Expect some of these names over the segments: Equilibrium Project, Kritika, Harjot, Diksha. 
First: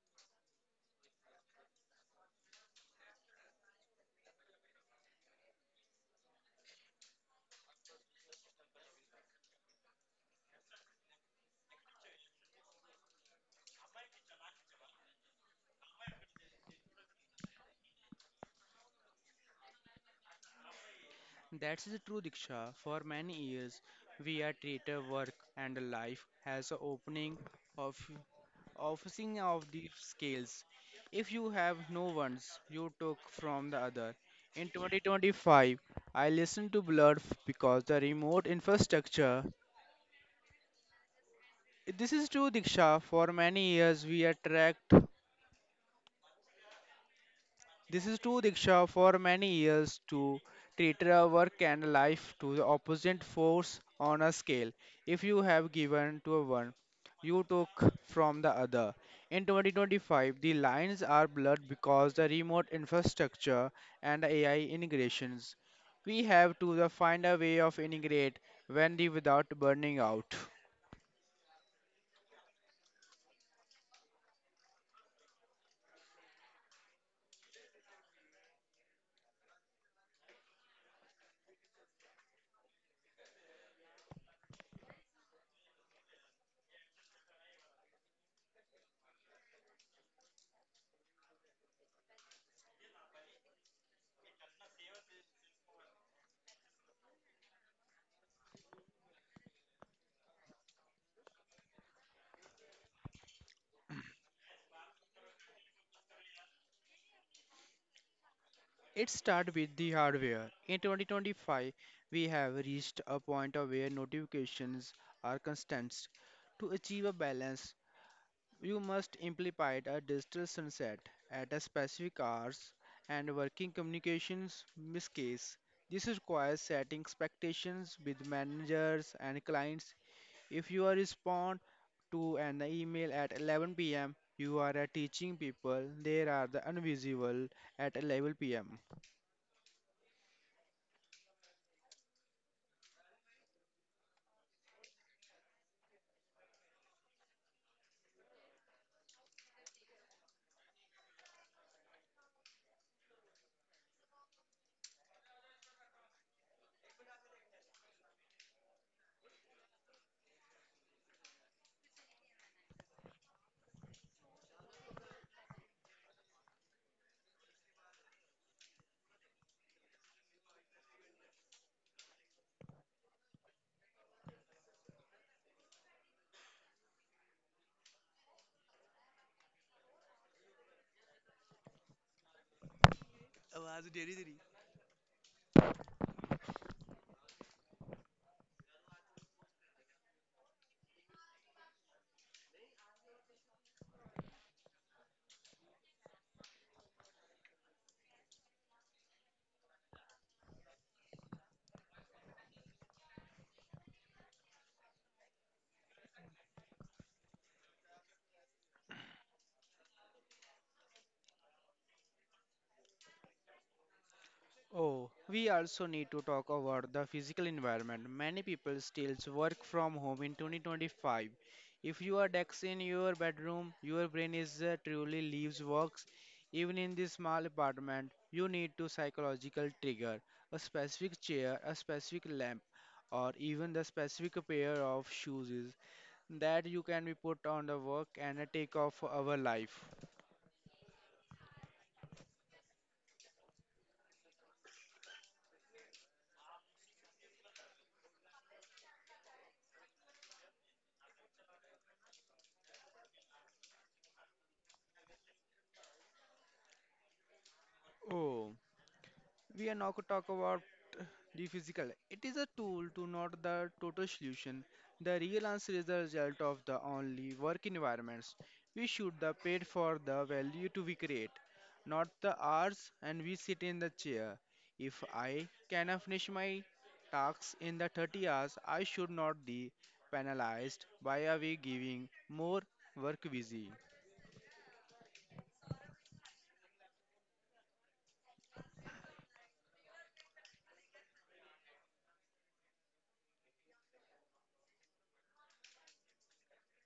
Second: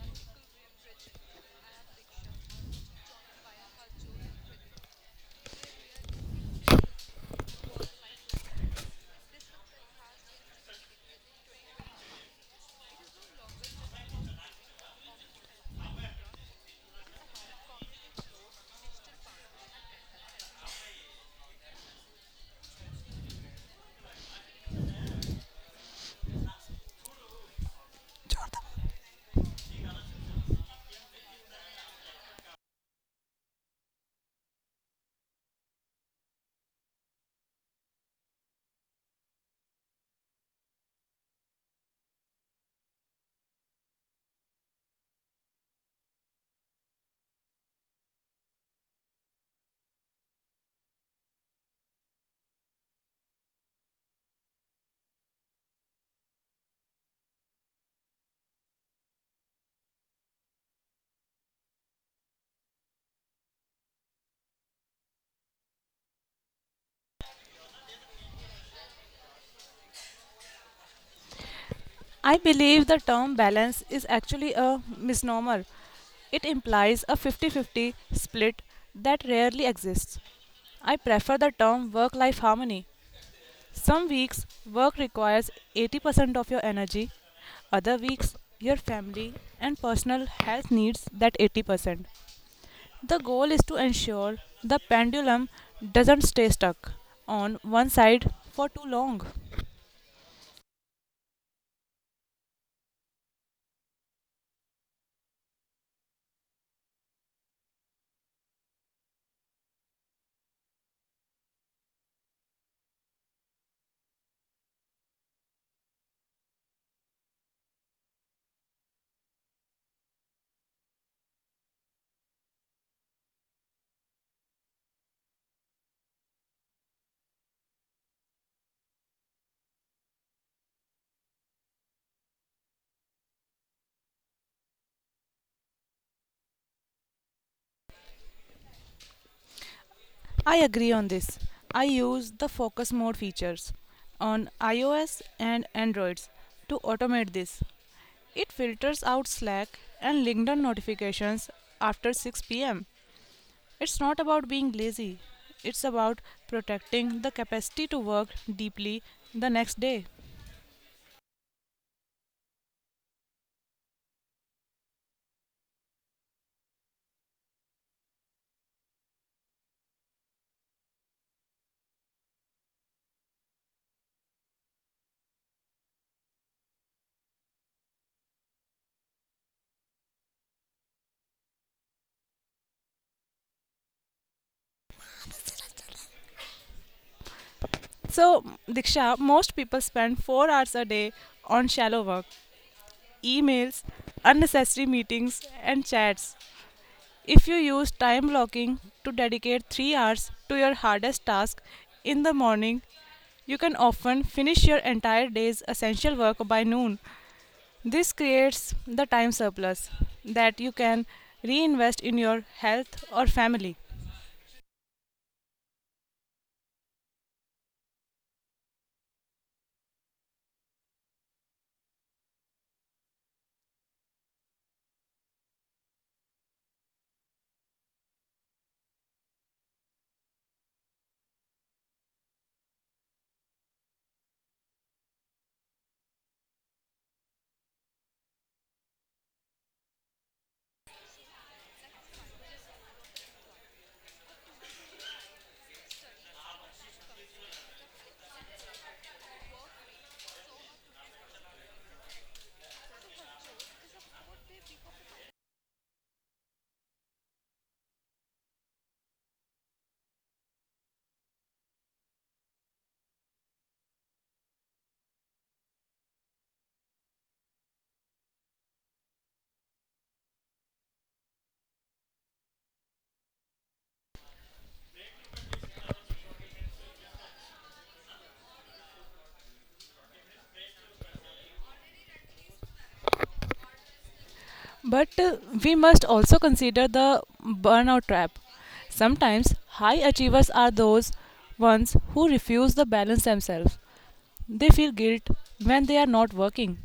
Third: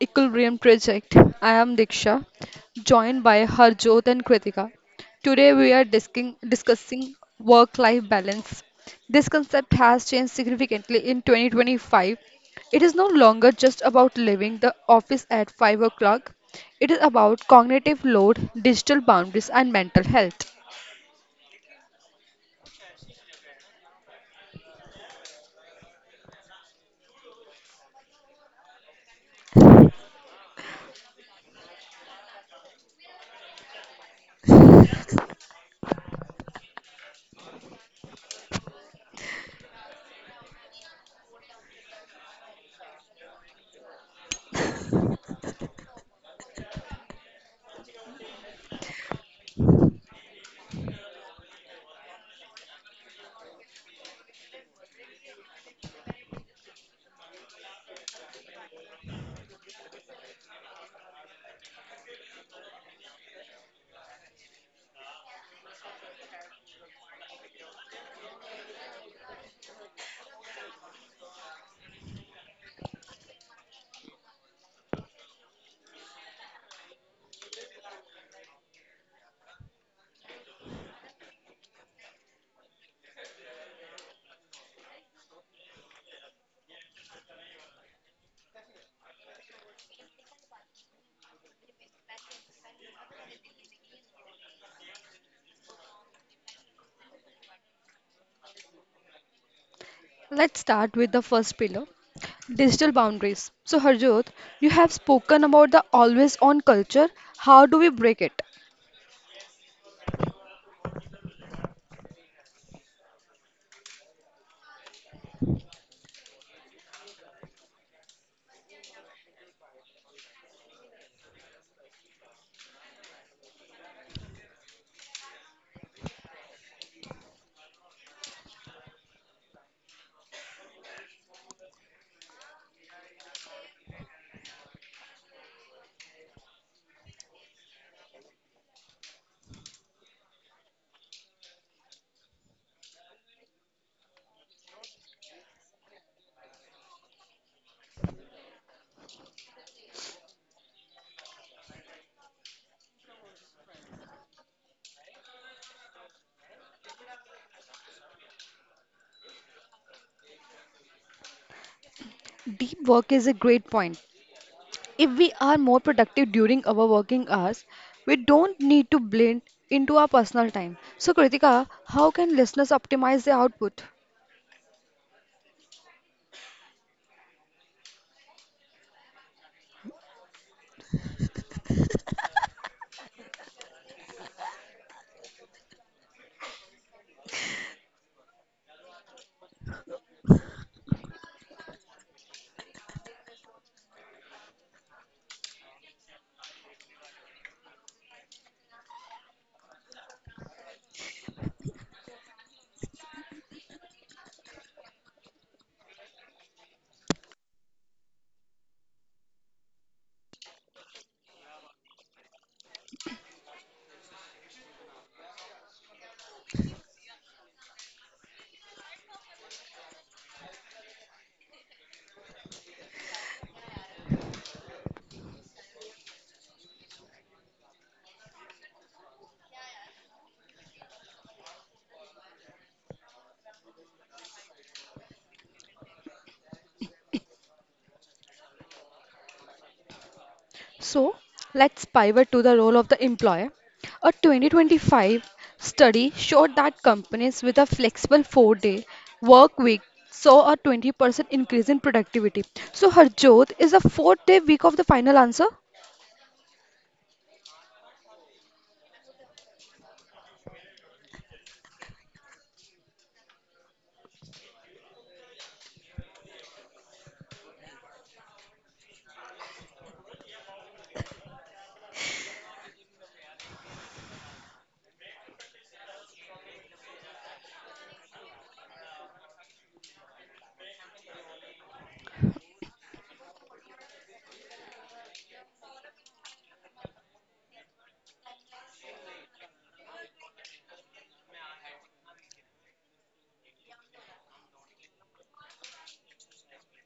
Equilibrium Project. I am Diksha, joined by Harjot and Kritika. Today we are discussing work-life balance. This concept has changed significantly in 2025. It is no longer just about leaving the office at 5 o'clock. It is about cognitive load, digital boundaries, and mental health. That's the true Diksha. For many years, we are treated work and life as an opening of officing of the scales. If you have no ones, you took from the other. In 2025, I listened to because the remote infrastructure. This is true, Diksha. For many years, we are tracked This is true, Diksha. For many years, to treat our work and life to the opposite force on a scale. If you have given to one, you took from the other. In 2025, the lines are blurred because the remote infrastructure and AI integrations. We have to the find a way of integrate when the without burning out. I believe the term balance is actually a misnomer. It implies a 50-50 split that rarely exists. I prefer the term work life harmony. Some weeks, work requires 80% of your energy, other weeks, your family and personal health needs that 80%. The goal is to ensure the pendulum doesn't stay stuck on one side for too long. Let's start with the first pillar, digital boundaries. So, Harjot, you have spoken about the always on culture. How do we break it? It starts with the hardware. In 2025, we have reached a point of where notifications are constant. To achieve a balance, you must implement a digital sunset at a specific hours and working communications miss case. This requires setting expectations with managers and clients. If you are respond to an email at 11 p.m., you are teaching people there are the invisible at 11 p.m. I agree on this. I use the focus mode features on iOS and Androids to automate this. It filters out Slack and LinkedIn notifications after 6 pm. It's not about being lazy, it's about protecting the capacity to work deeply the next day. Deep work is a great point. If we are more productive during our working hours, we don't need to blend into our personal time. So, Kritika, how can listeners optimize their output? So, Diksha, most people spend 4 hours a day on shallow work, emails, unnecessary meetings, and chats. If you use time blocking to dedicate 3 hours to your hardest task in the morning, you can often finish your entire day's essential work by noon. This creates the time surplus that you can reinvest in your health or family. Oh, we also need to talk about the physical environment. Many people still work from home in 2025. If you are desk in your bedroom, your brain is truly leaves works. Even in this small apartment, you need to psychological trigger, a specific chair, a specific lamp, or even the specific pair of shoes is that you can be put on the work and take off our life. So, let's pivot to the role of the employer. A 2025 study showed that companies with a flexible four-day work week saw a 20% increase in productivity. So, Harjot, is a four-day week of the final answer? Oh, we are not talk about the physical. It is a tool to not the total solution. The real answer is the result of the only work environments. We should the paid for the value to we create, not the hours and we sit in the chair. If I can finish my tasks in the 30 hours, I should not be penalized by a way giving more work busy. But we must also consider the burnout trap. Sometimes high achievers are those ones who refuse to balance themselves. They feel guilt when they are not working.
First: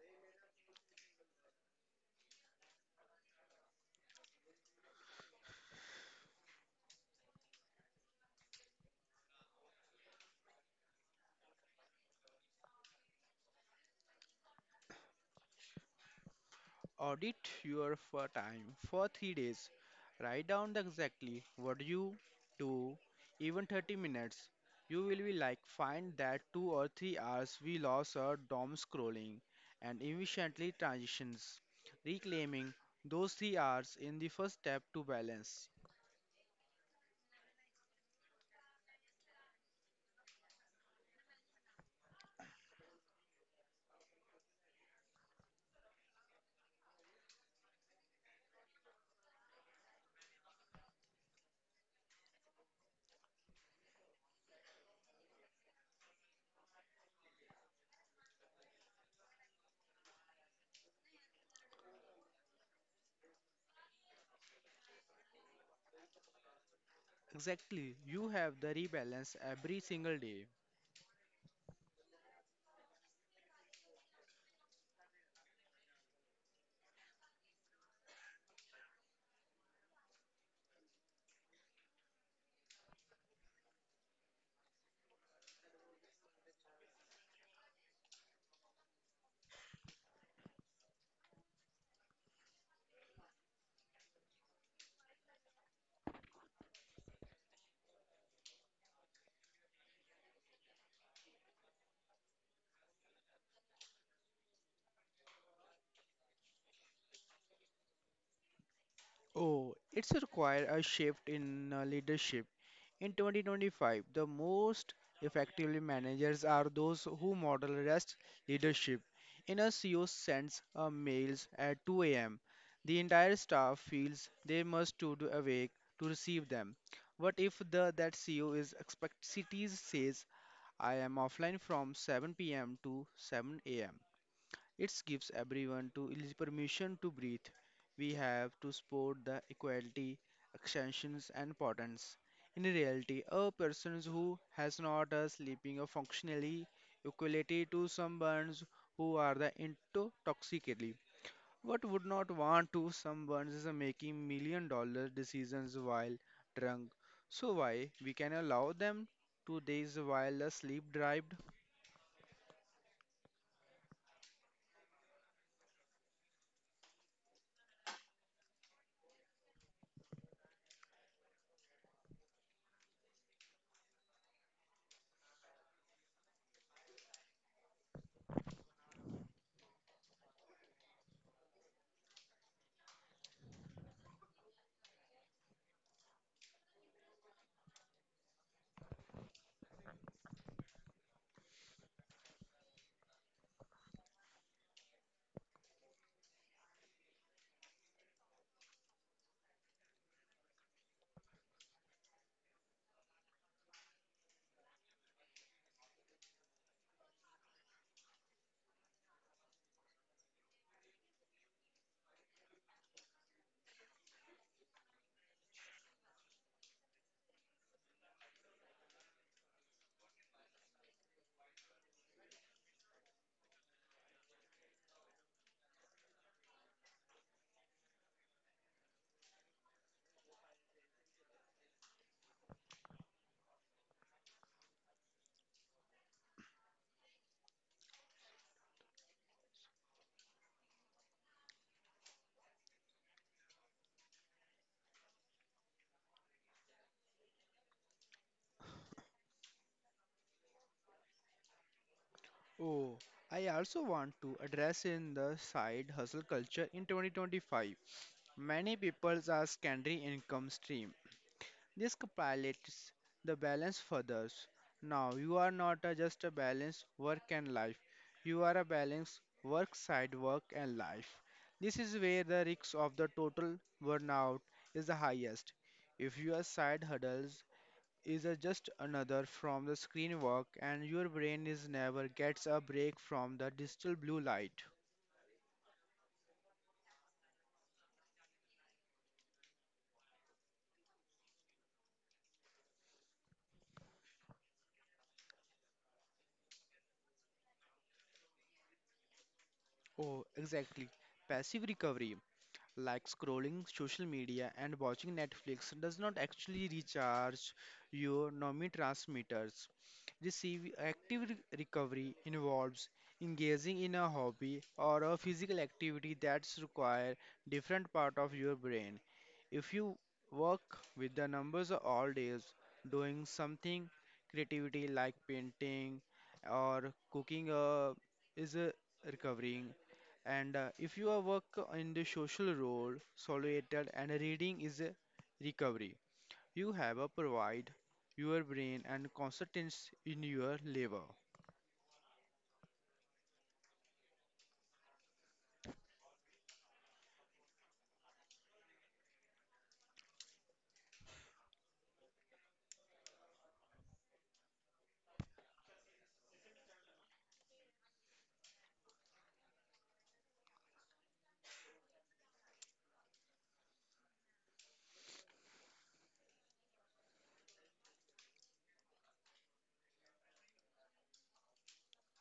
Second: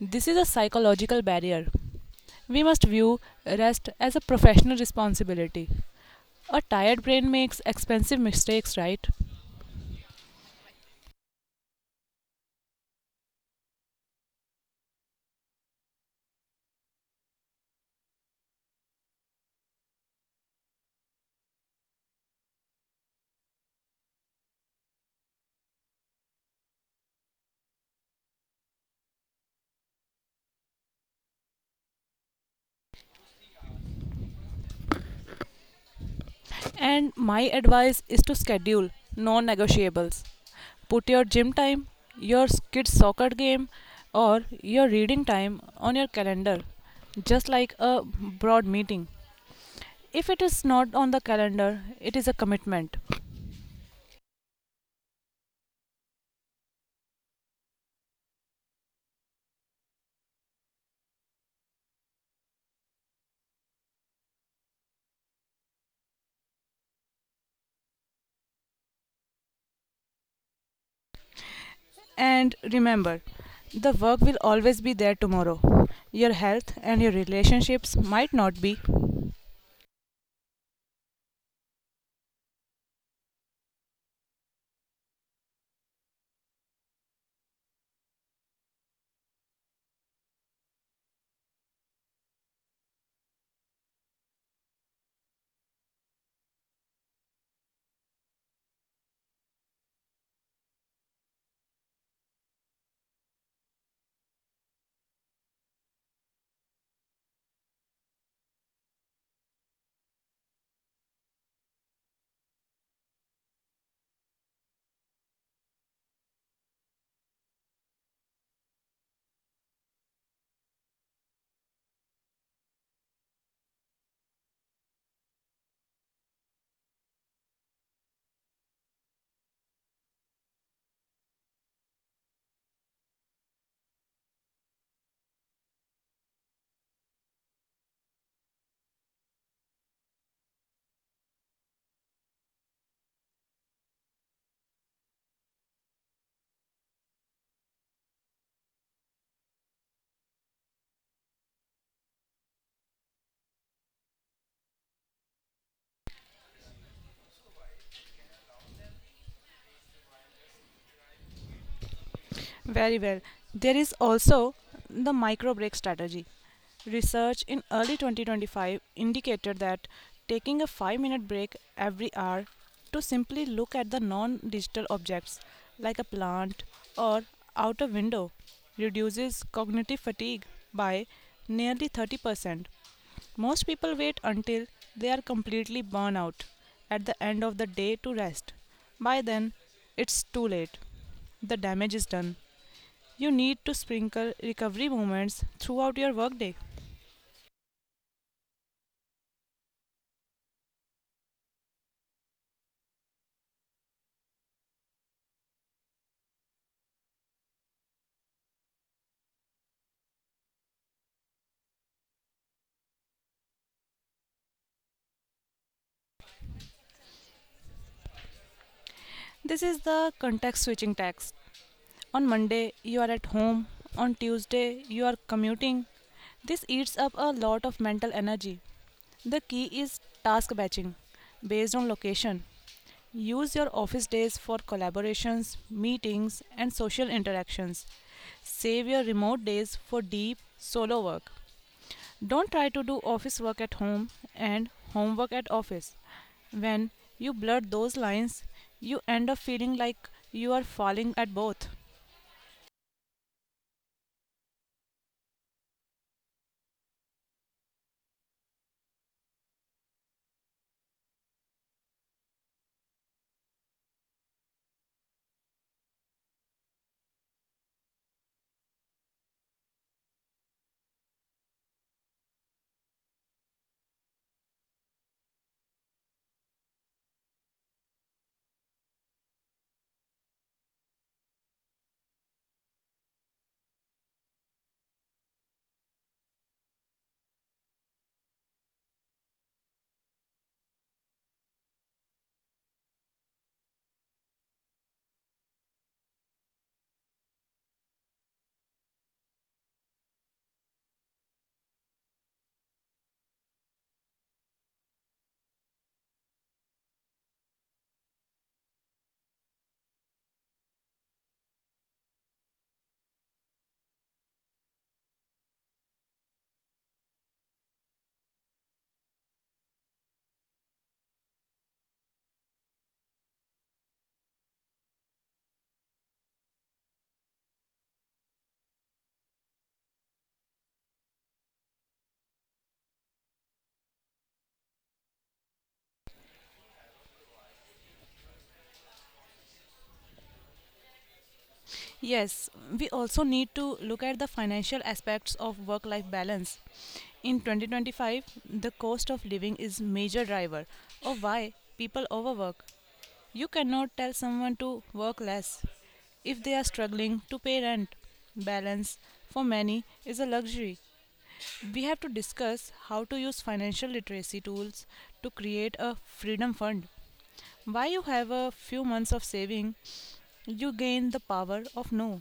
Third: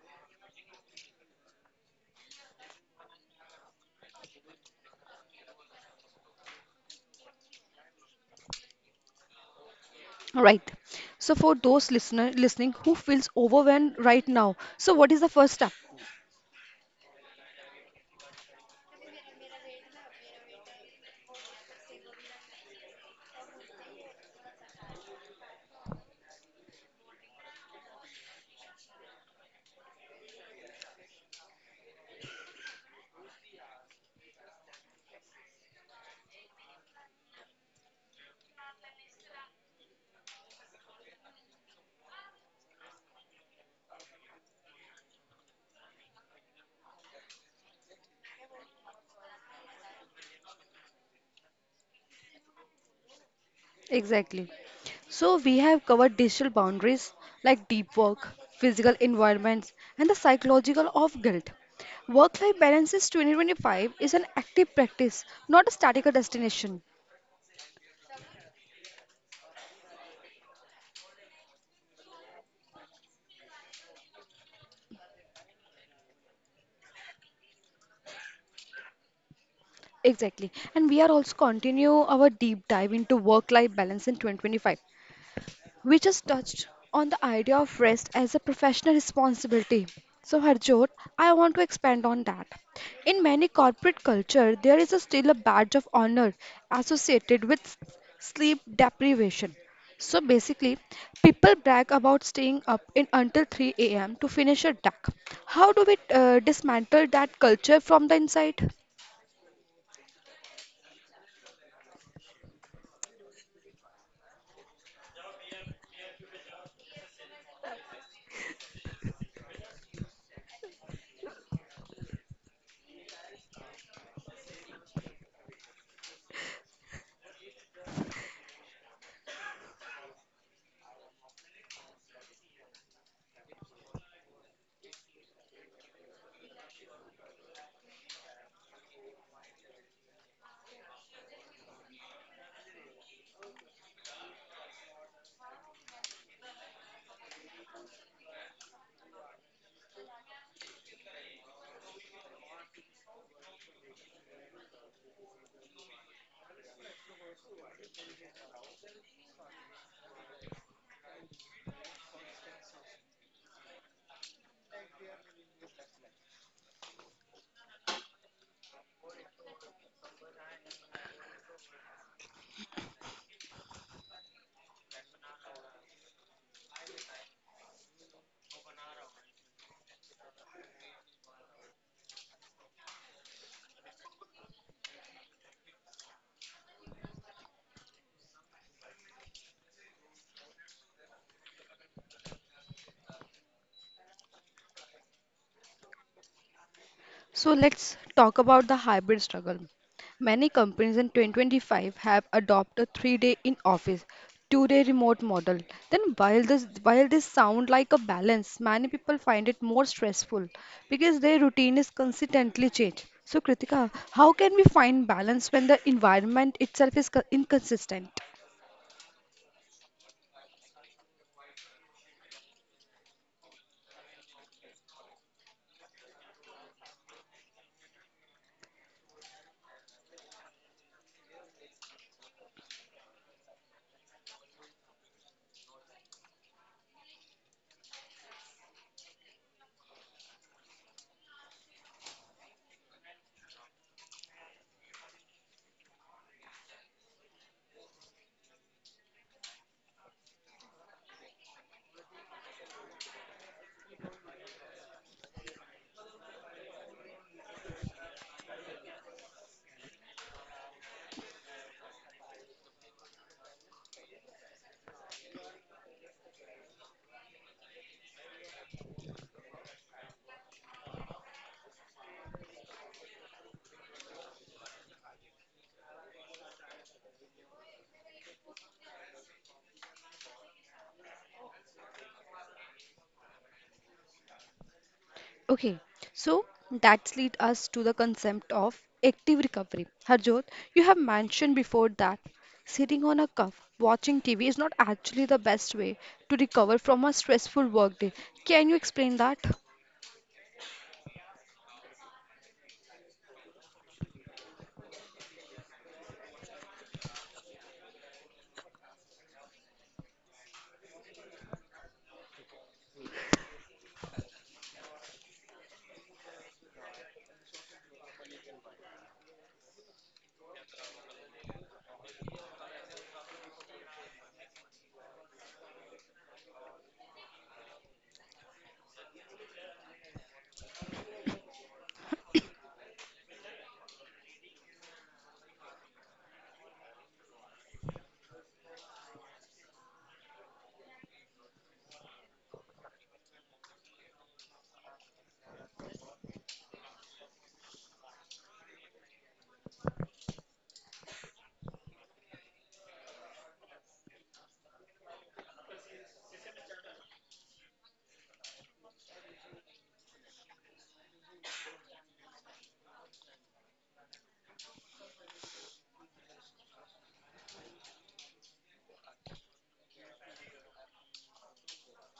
This is a psychological barrier. We must view rest as a professional responsibility. A tired brain makes expensive mistakes, right? Right. So for those listener listening who feels overwhelmed right now, so what is the first step? Audit your for time for 3 days. Write down the exactly what you do, even 30 minutes. You will be like find that 2 or 3 hours we lost our DOM scrolling and efficiently transitions. Reclaiming those 3 hours in the first step to balance. And my advice is to schedule non negotiables. Put your gym time, your kids' soccer game, or your reading time on your calendar, just like a broad meeting. If it is not on the calendar, it is a commitment. Exactly. So we have covered digital boundaries like deep work, physical environments, and the psychological of guilt. Work-life balance is 2025 is an active practice, not a statical destination. Exactly, you have the rebalance every single day. And remember, the work will always be there tomorrow. Your health and your relationships might not be. Exactly. And we are also continue our deep dive into work-life balance in 2025. We just touched on the idea of rest as a professional responsibility. So, Harjot, I want to expand on that. In many corporate culture, there is a still a badge of honor associated with sleep deprivation. So basically, people brag about staying up in until 3 a.m. to finish a task. How do we dismantle that culture from the inside? Oh, it's require a shift in leadership. In 2025, the most effectively managers are those who model rest leadership. In a CEO sends a mails at 2 a.m. The entire staff feels they must stood awake to receive them. What if the that CEO is expect cities says I am offline from 7 p.m. to 7 a.m. It gives everyone to is permission to breathe. We have to support the equality, extensions and importance. In reality, a person who has not a sleeping or functionally equality to someone who are the intoxically. What would not want to someone is making million-dollar decisions while drunk? So why we can allow them to days while asleep deprived? Very well. There is also the micro break strategy. Research in early 2025 indicated that taking a 5-minute break every hour to simply look at the non digital objects like a plant or out a window reduces cognitive fatigue by nearly 30%. Most people wait until they are completely burnt out at the end of the day to rest. By then, it's too late. The damage is done. You need to sprinkle recovery moments throughout your workday. So let's talk about the hybrid struggle. Many companies in 2025 have adopted three-day in-office, two-day remote model. Then while this sound like a balance, many people find it more stressful because their routine is consistently changed. So Kritika, how can we find balance when the environment itself is inconsistent? This is the context switching tax. On Monday, you are at home. On Tuesday, you are commuting. This eats up a lot of mental energy. The key is task batching based on location. Use your office days for collaborations, meetings, and social interactions. Save your remote days for deep solo work. Don't try to do office work at home and homework at office. When you blur those lines, you end up feeling like you are falling at both. Oh, I also want to address in the side hustle culture in 2025. Many people are secondary income stream. This compilates the balance for others. Now you are not a- just a balance work and life. You are a balance work side work and life. This is where the risk of the total burnout is the highest. If your side hurdles is a just another from the screen work and your brain is never gets a break from the digital blue light. Okay, so that leads us to the concept of active recovery. Harjot, you have mentioned before that sitting on a cuff watching TV is not actually the best way to recover from a stressful workday. Can you explain that? Oh, exactly. Passive recovery, like scrolling social media and watching Netflix does not actually recharge your neurotransmitters. Receive recovery involves engaging in a hobby or a physical activity that's require different part of your brain. If you work with the numbers all days, doing something creativity like painting or cooking is a recovering and if you are work in the social role, solitude and reading is a recovery. You have a provide your brain and constants in your labor. Yes, we also need to look at the financial aspects of work life balance. In 2025, the cost of living is major driver of why people overwork. You cannot tell someone to work less if they are struggling to pay rent. Balance for many is a luxury. We have to discuss how to use financial literacy tools to create a freedom fund. Why you have a few months of saving, you gain the power of no.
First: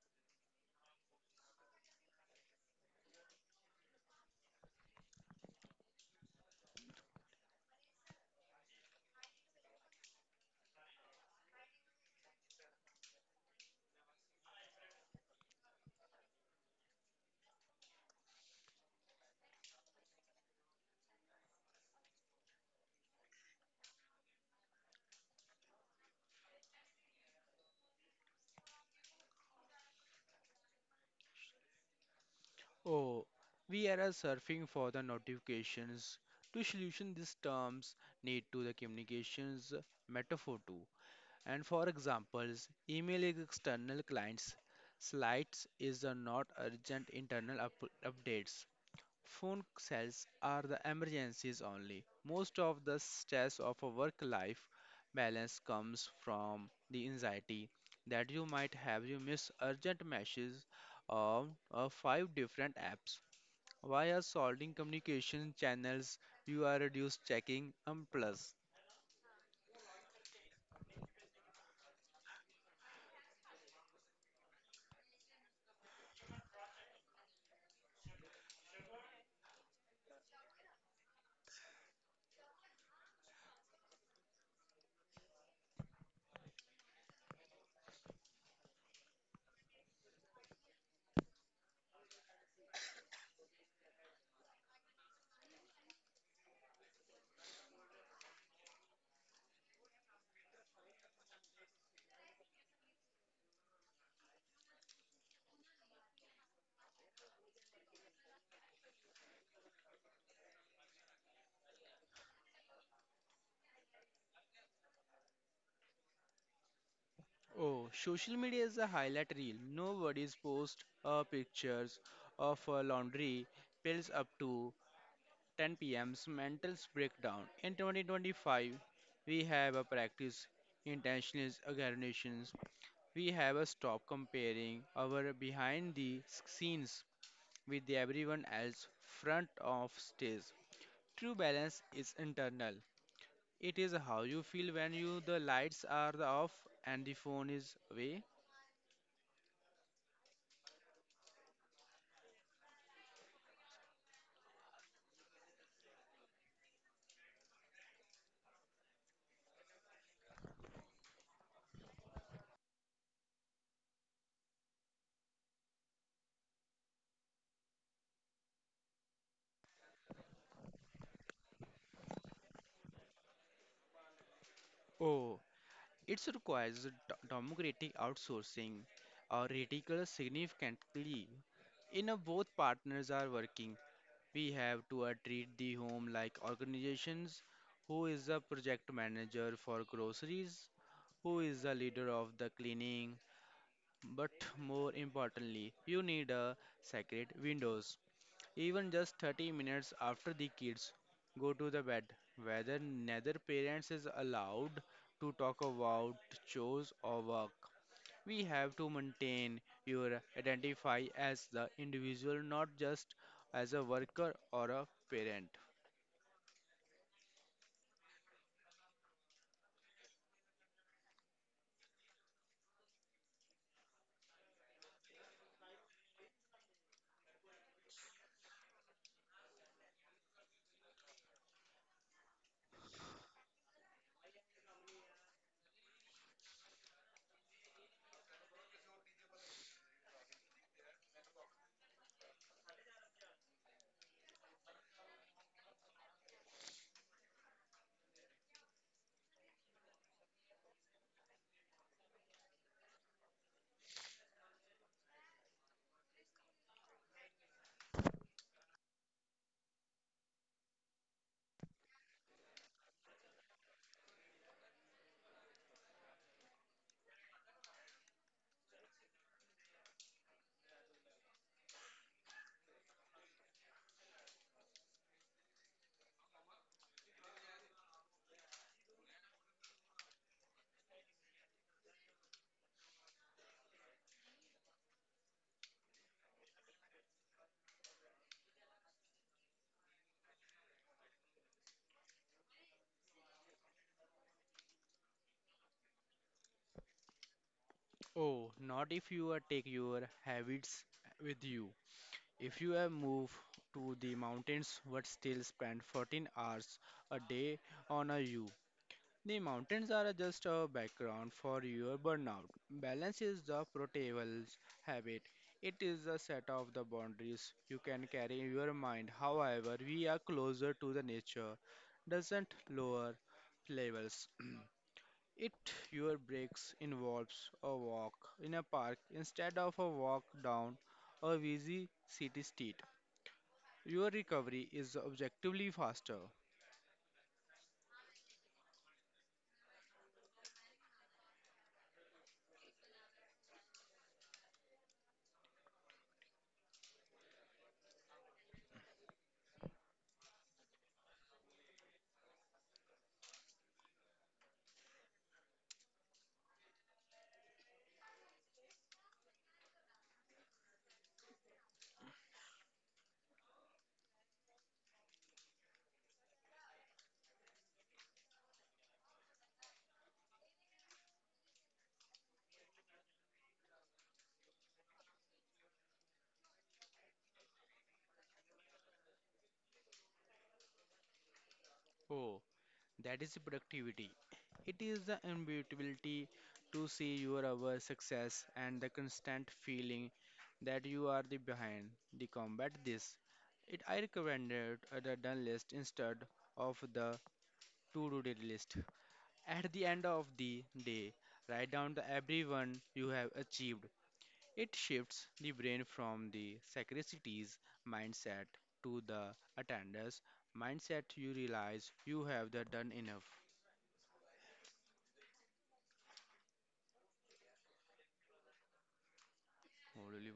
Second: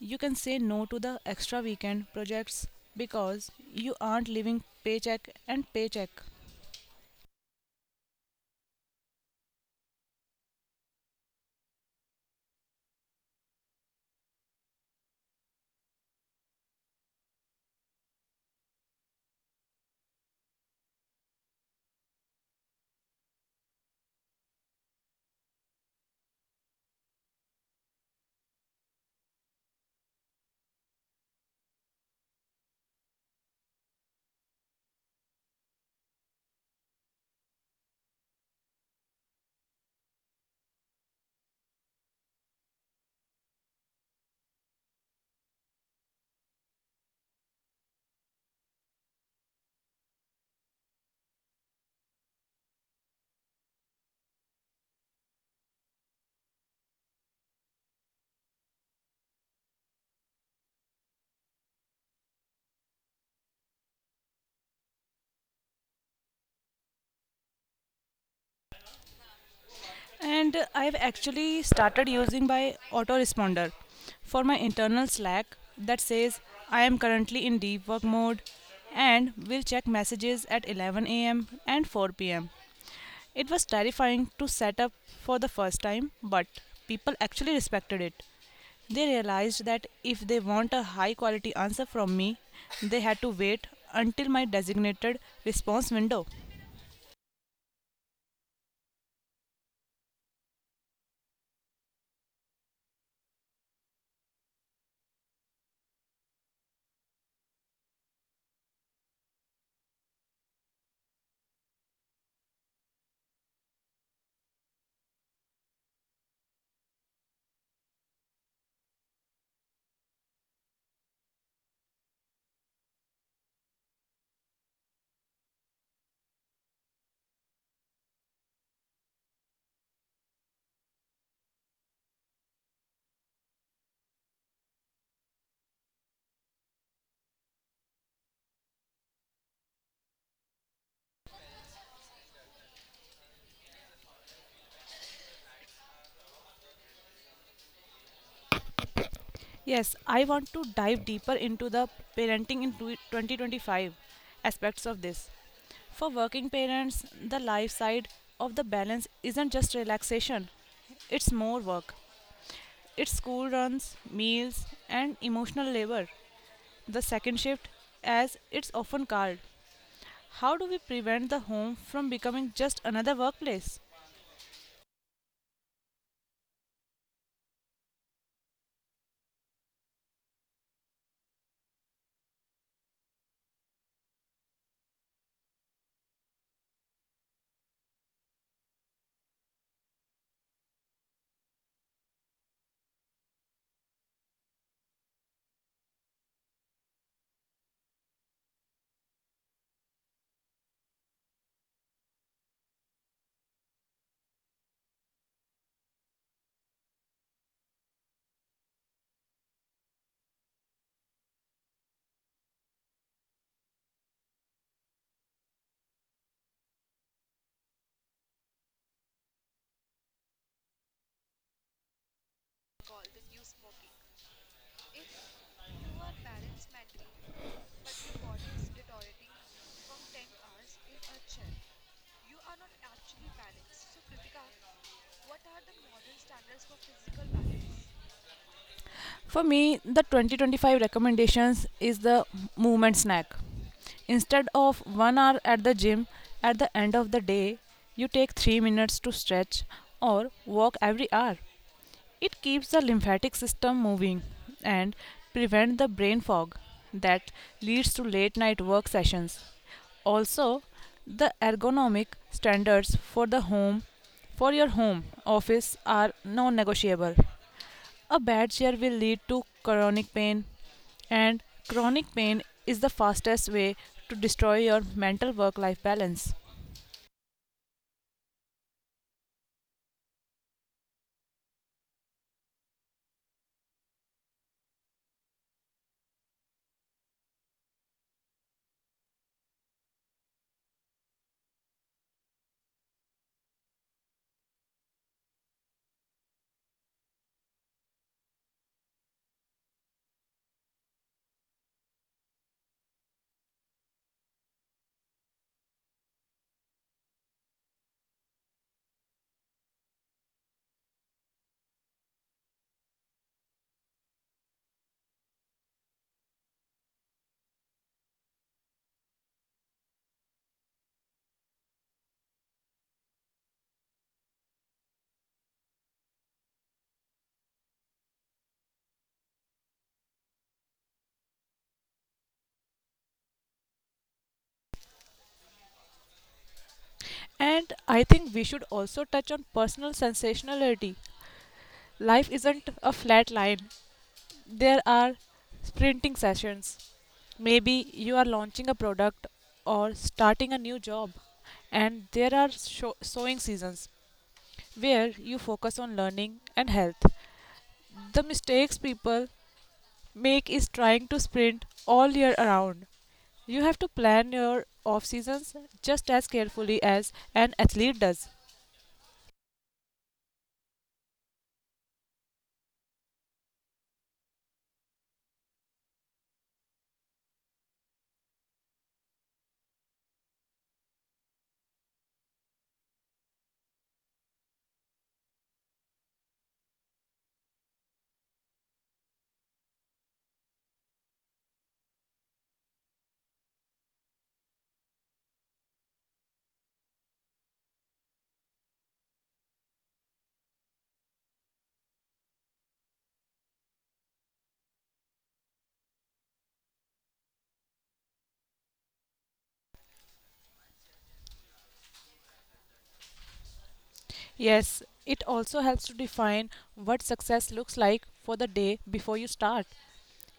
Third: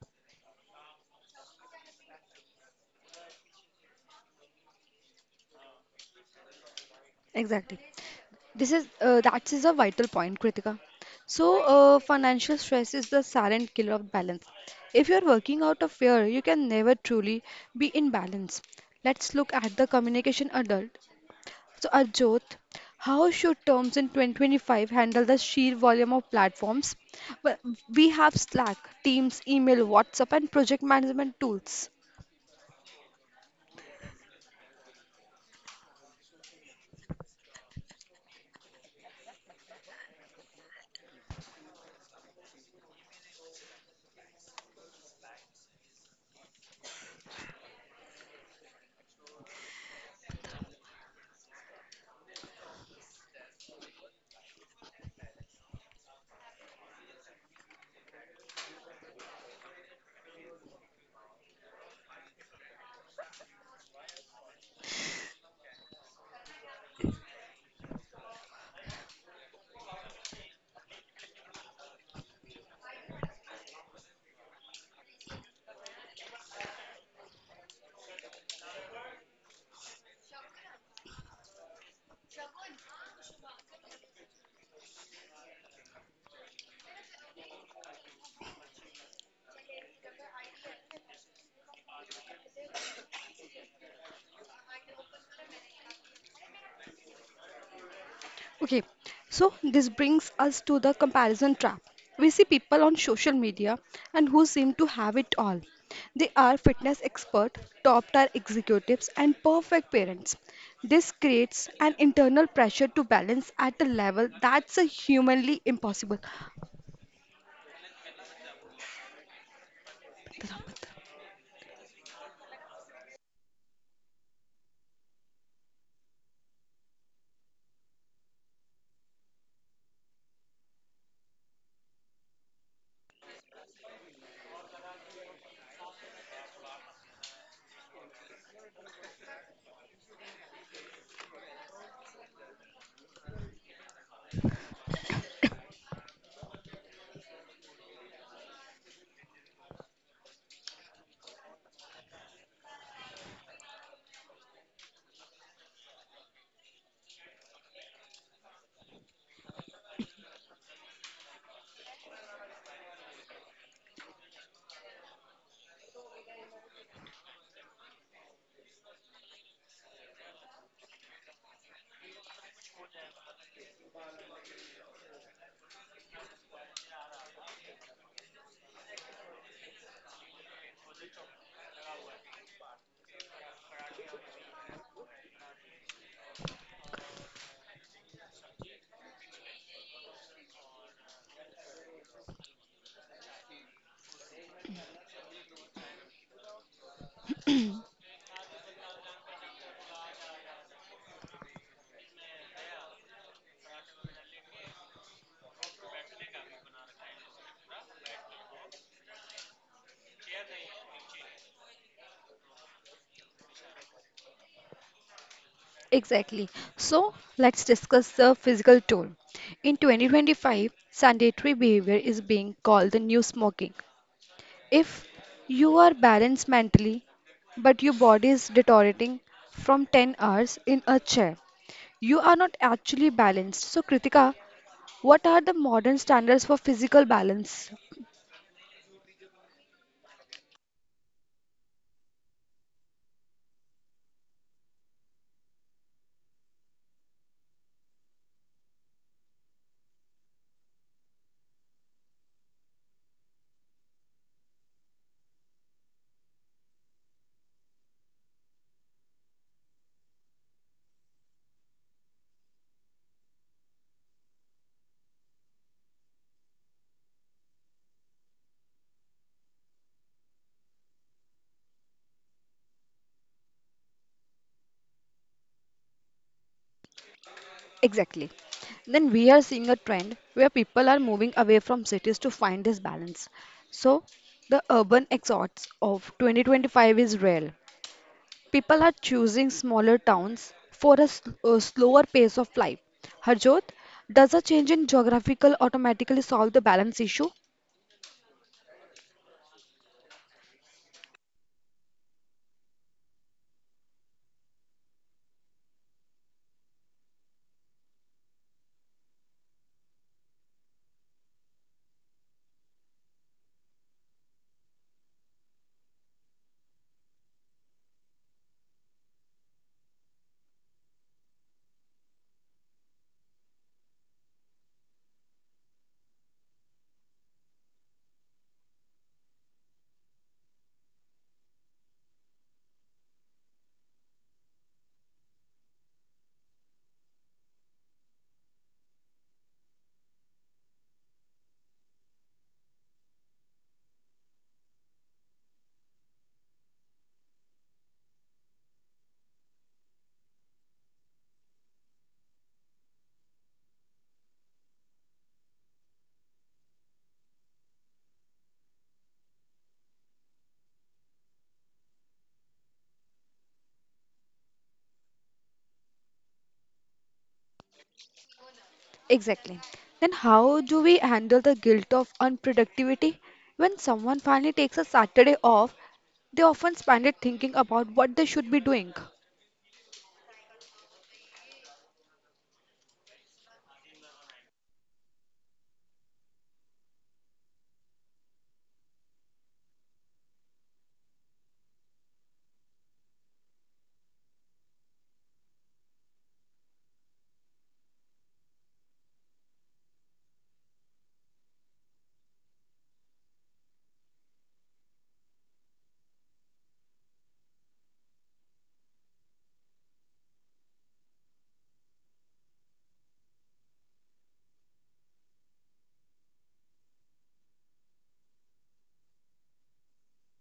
You can say no to the extra weekend projects because you aren't living paycheck and paycheck. Exactly. This is that is a vital point, Kritika. So, financial stress is the silent killer of balance. If you're working out of fear, you can never truly be in balance. Let's look at the communication adult. So, Arjot, how should terms in 2025 handle the sheer volume of platforms? Well, we have Slack, Teams, email, WhatsApp, and project management tools. Oh, we are surfing for the notifications. To solution these terms need to the communications metaphor too. And for examples, email external clients, slides is not urgent updates. Phone cells are the emergencies only. Most of the stress of a work life balance comes from the anxiety that you might have you miss urgent messages of five different apps. Via solving communication channels, you are reduced checking and plus. And I've actually started using my autoresponder for my internal Slack that says I am currently in deep work mode and will check messages at 11 a.m. and 4 p.m. It was terrifying to set up for the first time, but people actually respected it. They realized that if they want a high quality answer from me, they had to wait until my designated response window. Okay, so this brings us to the comparison trap. We see people on social media and who seem to have it all. They are fitness expert, top tier executives, and perfect parents. This creates an internal pressure to balance at a level that's a humanly impossible. Oh, social media is a highlight reel. Nobody's post pictures of laundry, pills up to 10 p.m.'s mentals breakdown. In 2025, we have a practice intentionalist organizations. We have a stop comparing our behind the scenes with everyone else front of stage. True balance is internal. It is how you feel when you the lights are off and the phone is away. Yes, I want to dive deeper into the parenting in 2025 aspects of this. For working parents, the life side of the balance isn't just relaxation, it's more work. It's school runs, meals, and emotional labor, the second shift as it's often called. How do we prevent the home from becoming just another workplace? Oh, it requires democratic outsourcing or radical significantly in a both partners are working. We have to treat the home like organizations. Who is a project manager for groceries? Who is the leader of the cleaning? But more importantly, you need a sacred windows. Even just 30 minutes after the kids go to the bed, whether neither parents is allowed to talk about chores or work. We have to maintain your identify as the individual, not just as a worker or a parent. Exactly. So let's discuss the physical toll. In 2025, sedentary behavior is being called the new smoking. If you are balanced mentally, but your body is deteriorating from 10 hours in a chair, you are not actually balanced. So, Kritika, what are the modern standards for physical balance? For me, the 2025 recommendations is the movement snack. Instead of 1 hour at the gym at the end of the day, you take 3 minutes to stretch or walk every hour. It keeps the lymphatic system moving and prevent the brain fog that leads to late night work sessions. Also, the ergonomic standards for the home for your home office are non-negotiable. A bad chair will lead to chronic pain and chronic pain is the fastest way to destroy your mental work-life balance. Exactly. Then we are seeing a trend where people are moving away from cities to find this balance. So the urban exodus of 2025 is real. People are choosing smaller towns for a slower pace of life. Harjot, does a change in geographical automatically solve the balance issue? Oh, not if you are take your habits with you. If you have moved to the mountains but still spend 14 hours a day on a U, the mountains are just a background for your burnout. Balance is the portable habit. It is a set of the boundaries you can carry in your mind. However, we are closer to the nature, doesn't lower levels. It your breaks involves a walk in a park instead of a walk down a busy city street. Your recovery is objectively faster. And I think we should also touch on personal sensationality. Life isn't a flat line. There are sprinting sessions. Maybe you are launching a product or starting a new job, and there are sowing seasons where you focus on learning and health. The mistakes people make is trying to sprint all year around. You have to plan your off seasons just as carefully as an athlete does. Exactly. Then how do we handle the guilt of unproductivity? When someone finally takes a Saturday off, they often spend it thinking about what they should be doing. Oh, that is productivity. It is the inevitability to see your our success and the constant feeling that you are the behind. The combat this. It I recommended a done list instead of the to-do list. At the end of the day, write down the everyone you have achieved. It shifts the brain from the scarcity's mindset to the attendance mindset. You realize you have the done enough. Yes, it also helps to define what success looks like for the day before you start.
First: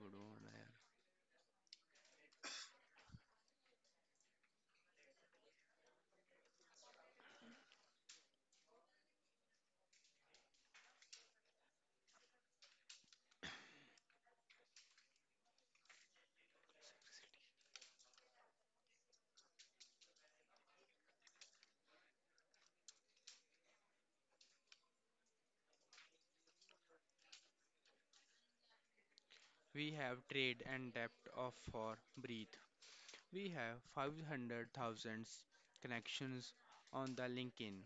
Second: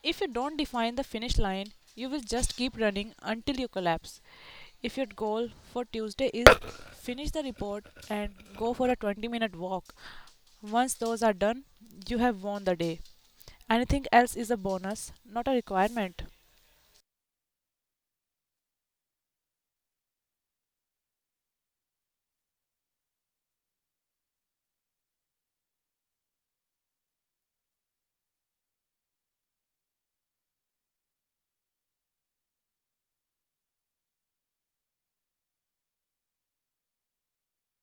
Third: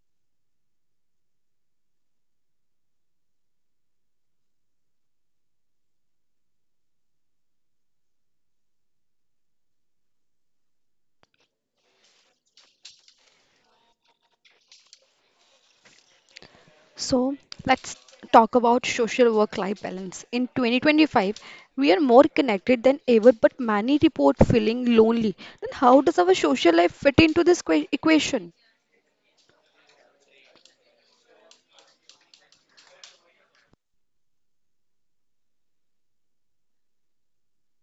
If you don't define the finish line, you will just keep running until you collapse. If your goal for Tuesday is finish the report and go for a 20-minute walk, once those are done, you have won the day. Anything else is a bonus, not a requirement. So let's talk about social work life balance. In 2025, we are more connected than ever, but many report feeling lonely. Then, how does our social life fit into this equation? We have trade and depth of for breathe. We have 500,000 connections on the LinkedIn.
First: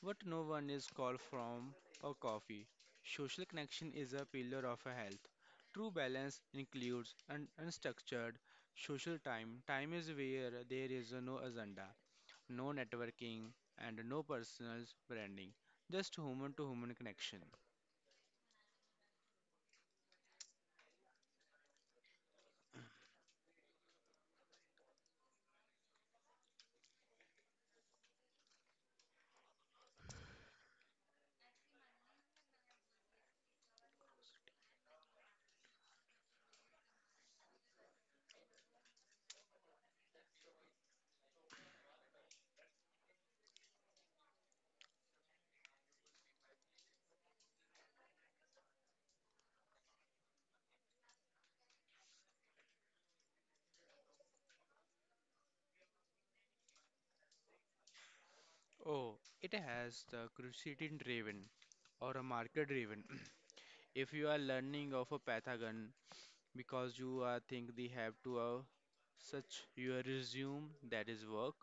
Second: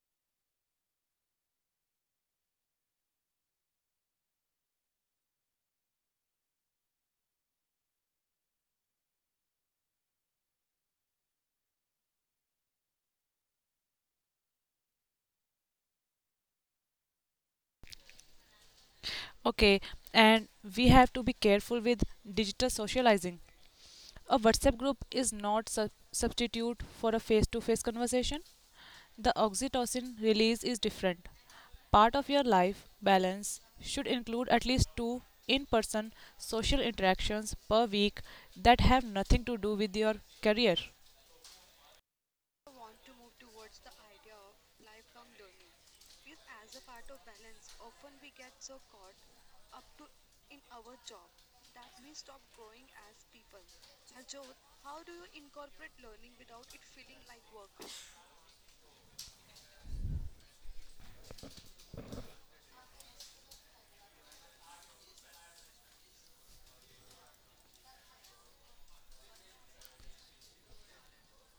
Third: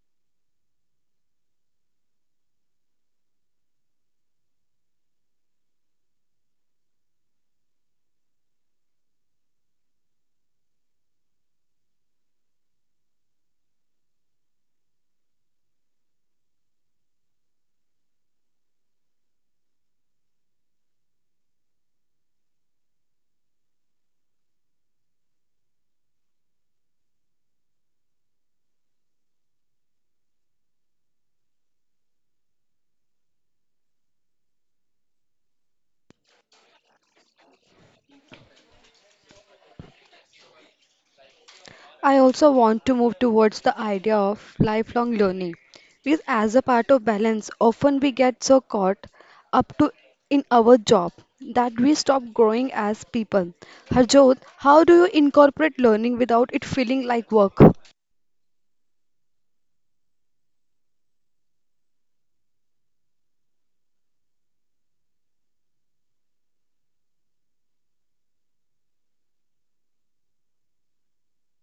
What no one is called from a coffee. Social connection is a pillar of a health. True balance includes an unstructured social time. Time is where there is no agenda, no networking, and no personal branding. Just human to human connection. Okay, and we have to be careful with digital socializing. A WhatsApp group is not substitute for a face to face conversation. The oxytocin release is different. Part of your life balance should include at least two in person social interactions per week that have nothing to do with your career. I also want to move towards the idea of lifelong learning because, as a part of balance, often we get so caught up to in our job that we stop growing as people. Harjot, how do you incorporate learning without it feeling like work? Oh, it has the curiosity driven or a market driven. If you are learning of a Pythagon because you are think they have to such your resume, that is work.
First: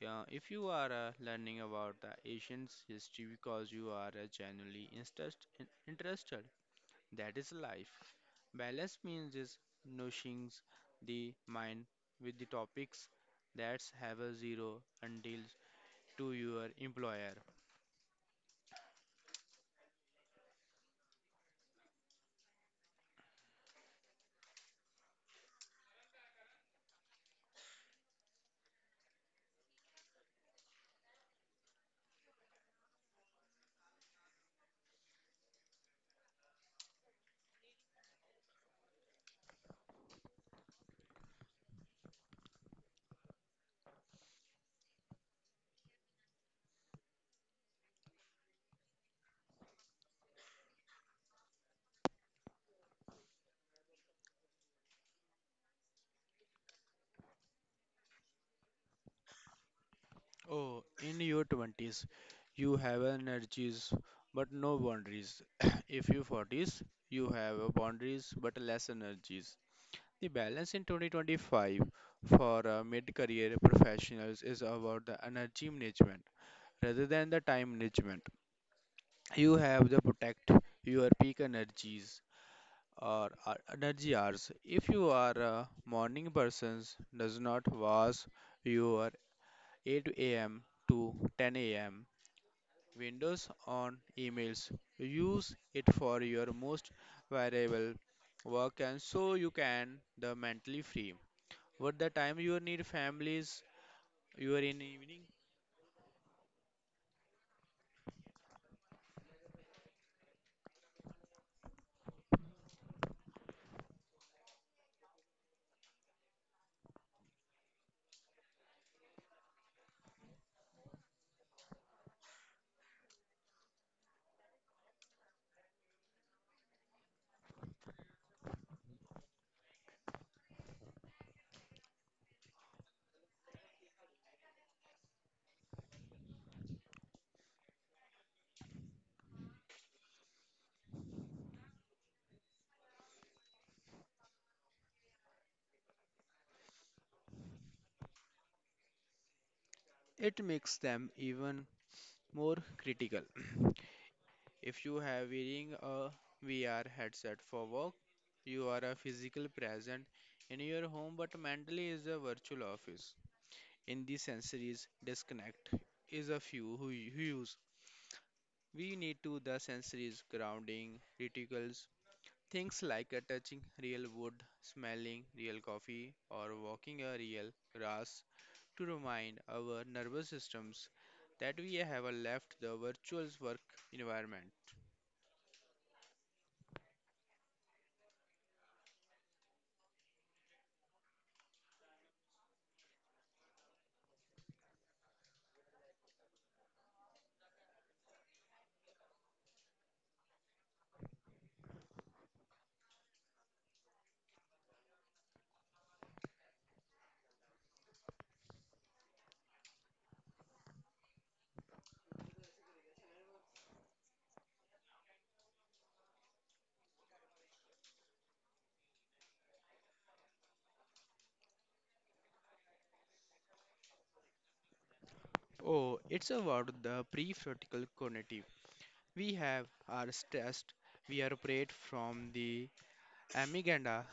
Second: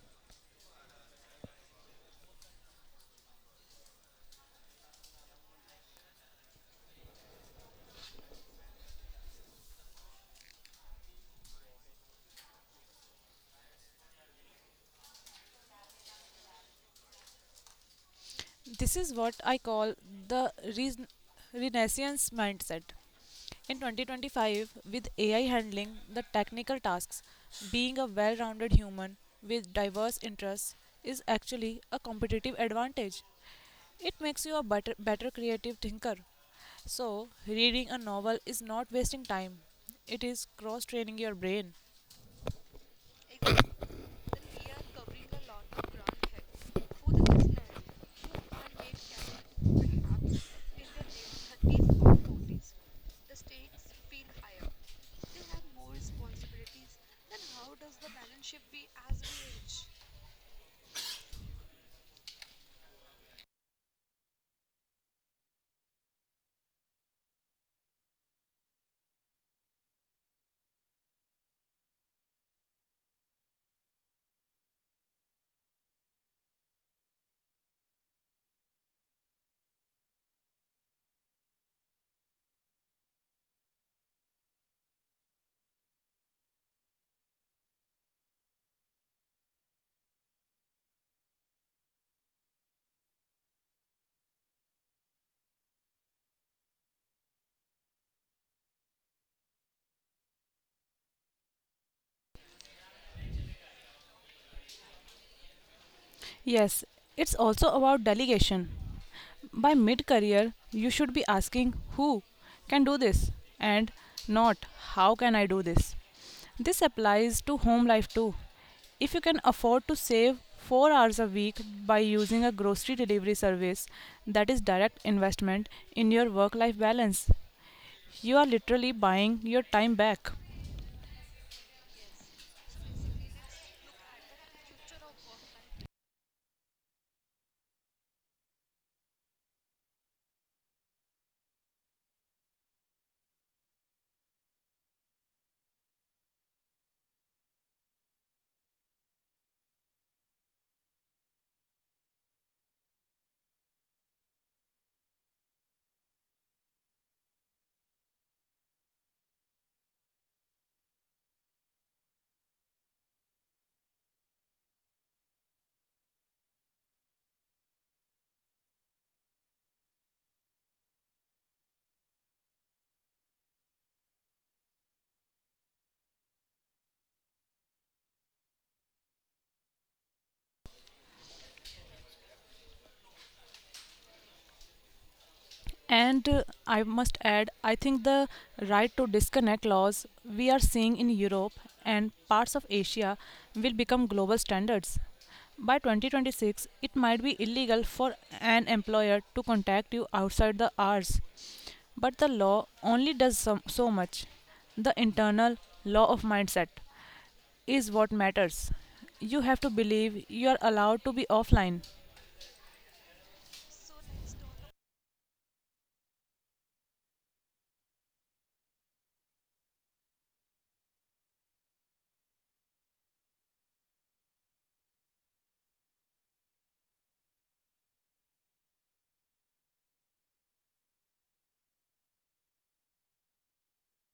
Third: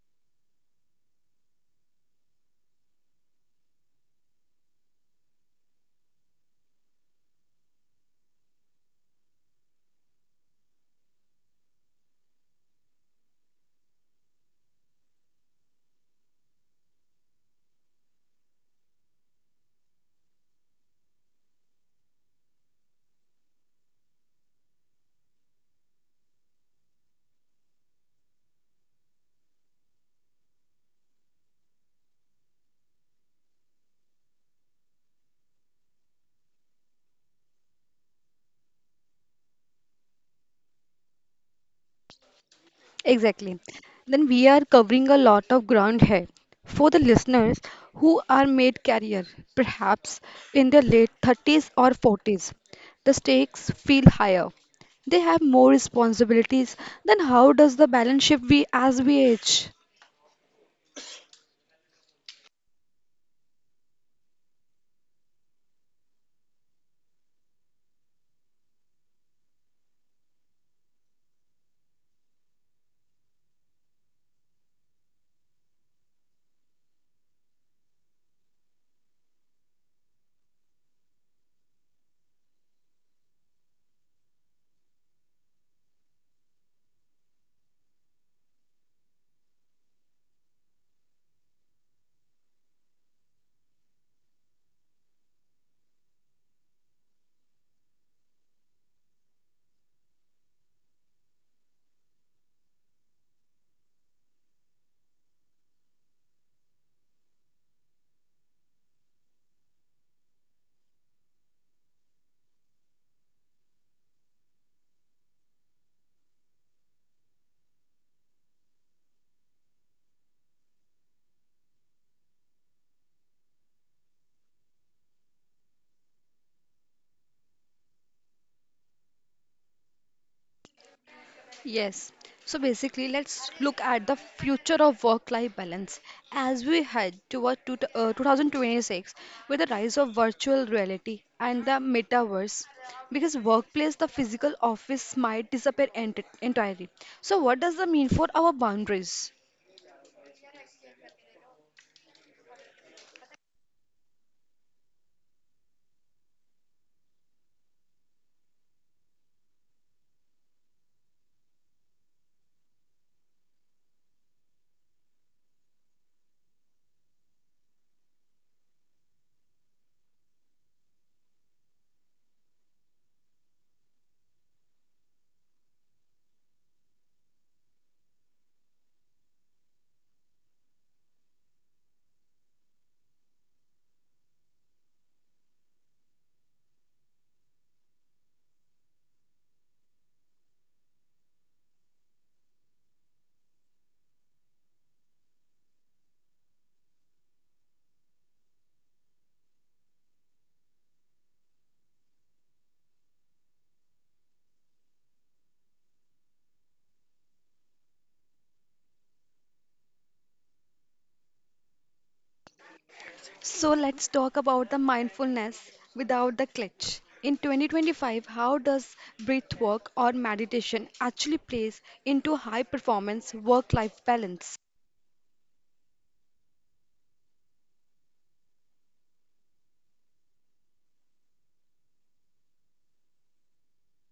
Yeah, if you are learning about the Asian's history because you are genuinely interested, that is life. Balance means is nourishing the mind with the topics that have a zero until to your employer. This is what I call the renaissance mindset. In 2025, with AI handling the technical tasks, being a well rounded human with diverse interests is actually a competitive advantage. It makes you a better creative thinker. So, reading a novel is not wasting time, it is cross training your brain. Exactly. Then we are covering a lot of ground here. For the listeners who are made career, perhaps in their late 30s or 40s, the stakes feel higher. They have more responsibilities. Then how does the balance shift we as we age? Oh, in your 20s, you have energies but no boundaries. If you 40s, you have boundaries but less energies. The balance in 2025 for mid career professionals is about the energy management rather than the time management. You have to protect your peak energies or energy hours. If you are a morning person, does not was your 8 a.m. to 10 a.m. windows on emails. Use it for your most valuable work and so you can the mentally free. What the time you need families you are in evening? Yes, it's also about delegation. By mid career, you should be asking who can do this and not how can I do this. This applies to home life too. If you can afford to save 4 hours a week by using a grocery delivery service, that is direct investment in your work life balance. You are literally buying your time back. Yes. So basically, let's look at the future of work-life balance as we head toward 2026 with the rise of virtual reality and the metaverse. Because workplace, the physical office might disappear entirely. So what does that mean for our boundaries? It makes them even more critical. If you have wearing a VR headset for work, you are a physical present in your home but mentally is a virtual office. In the sensories disconnect is a few who use. We need to the sensories grounding, reticles, things like touching real wood, smelling real coffee or walking a real grass to remind our nervous systems that we have left the virtual work environment. And I must add, I think the right to disconnect laws we are seeing in Europe and parts of Asia will become global standards. By 2026, it might be illegal for an employer to contact you outside the hours, but the law only does so, so much. The internal law of mindset is what matters. You have to believe you are allowed to be offline. So let's talk about the mindfulness without the clutch. In 2025, how does breath work or meditation actually plays into high performance work-life balance? Oh, it's about the prefrontal cognitive. We have our stressed. We are preyed from the amygdala,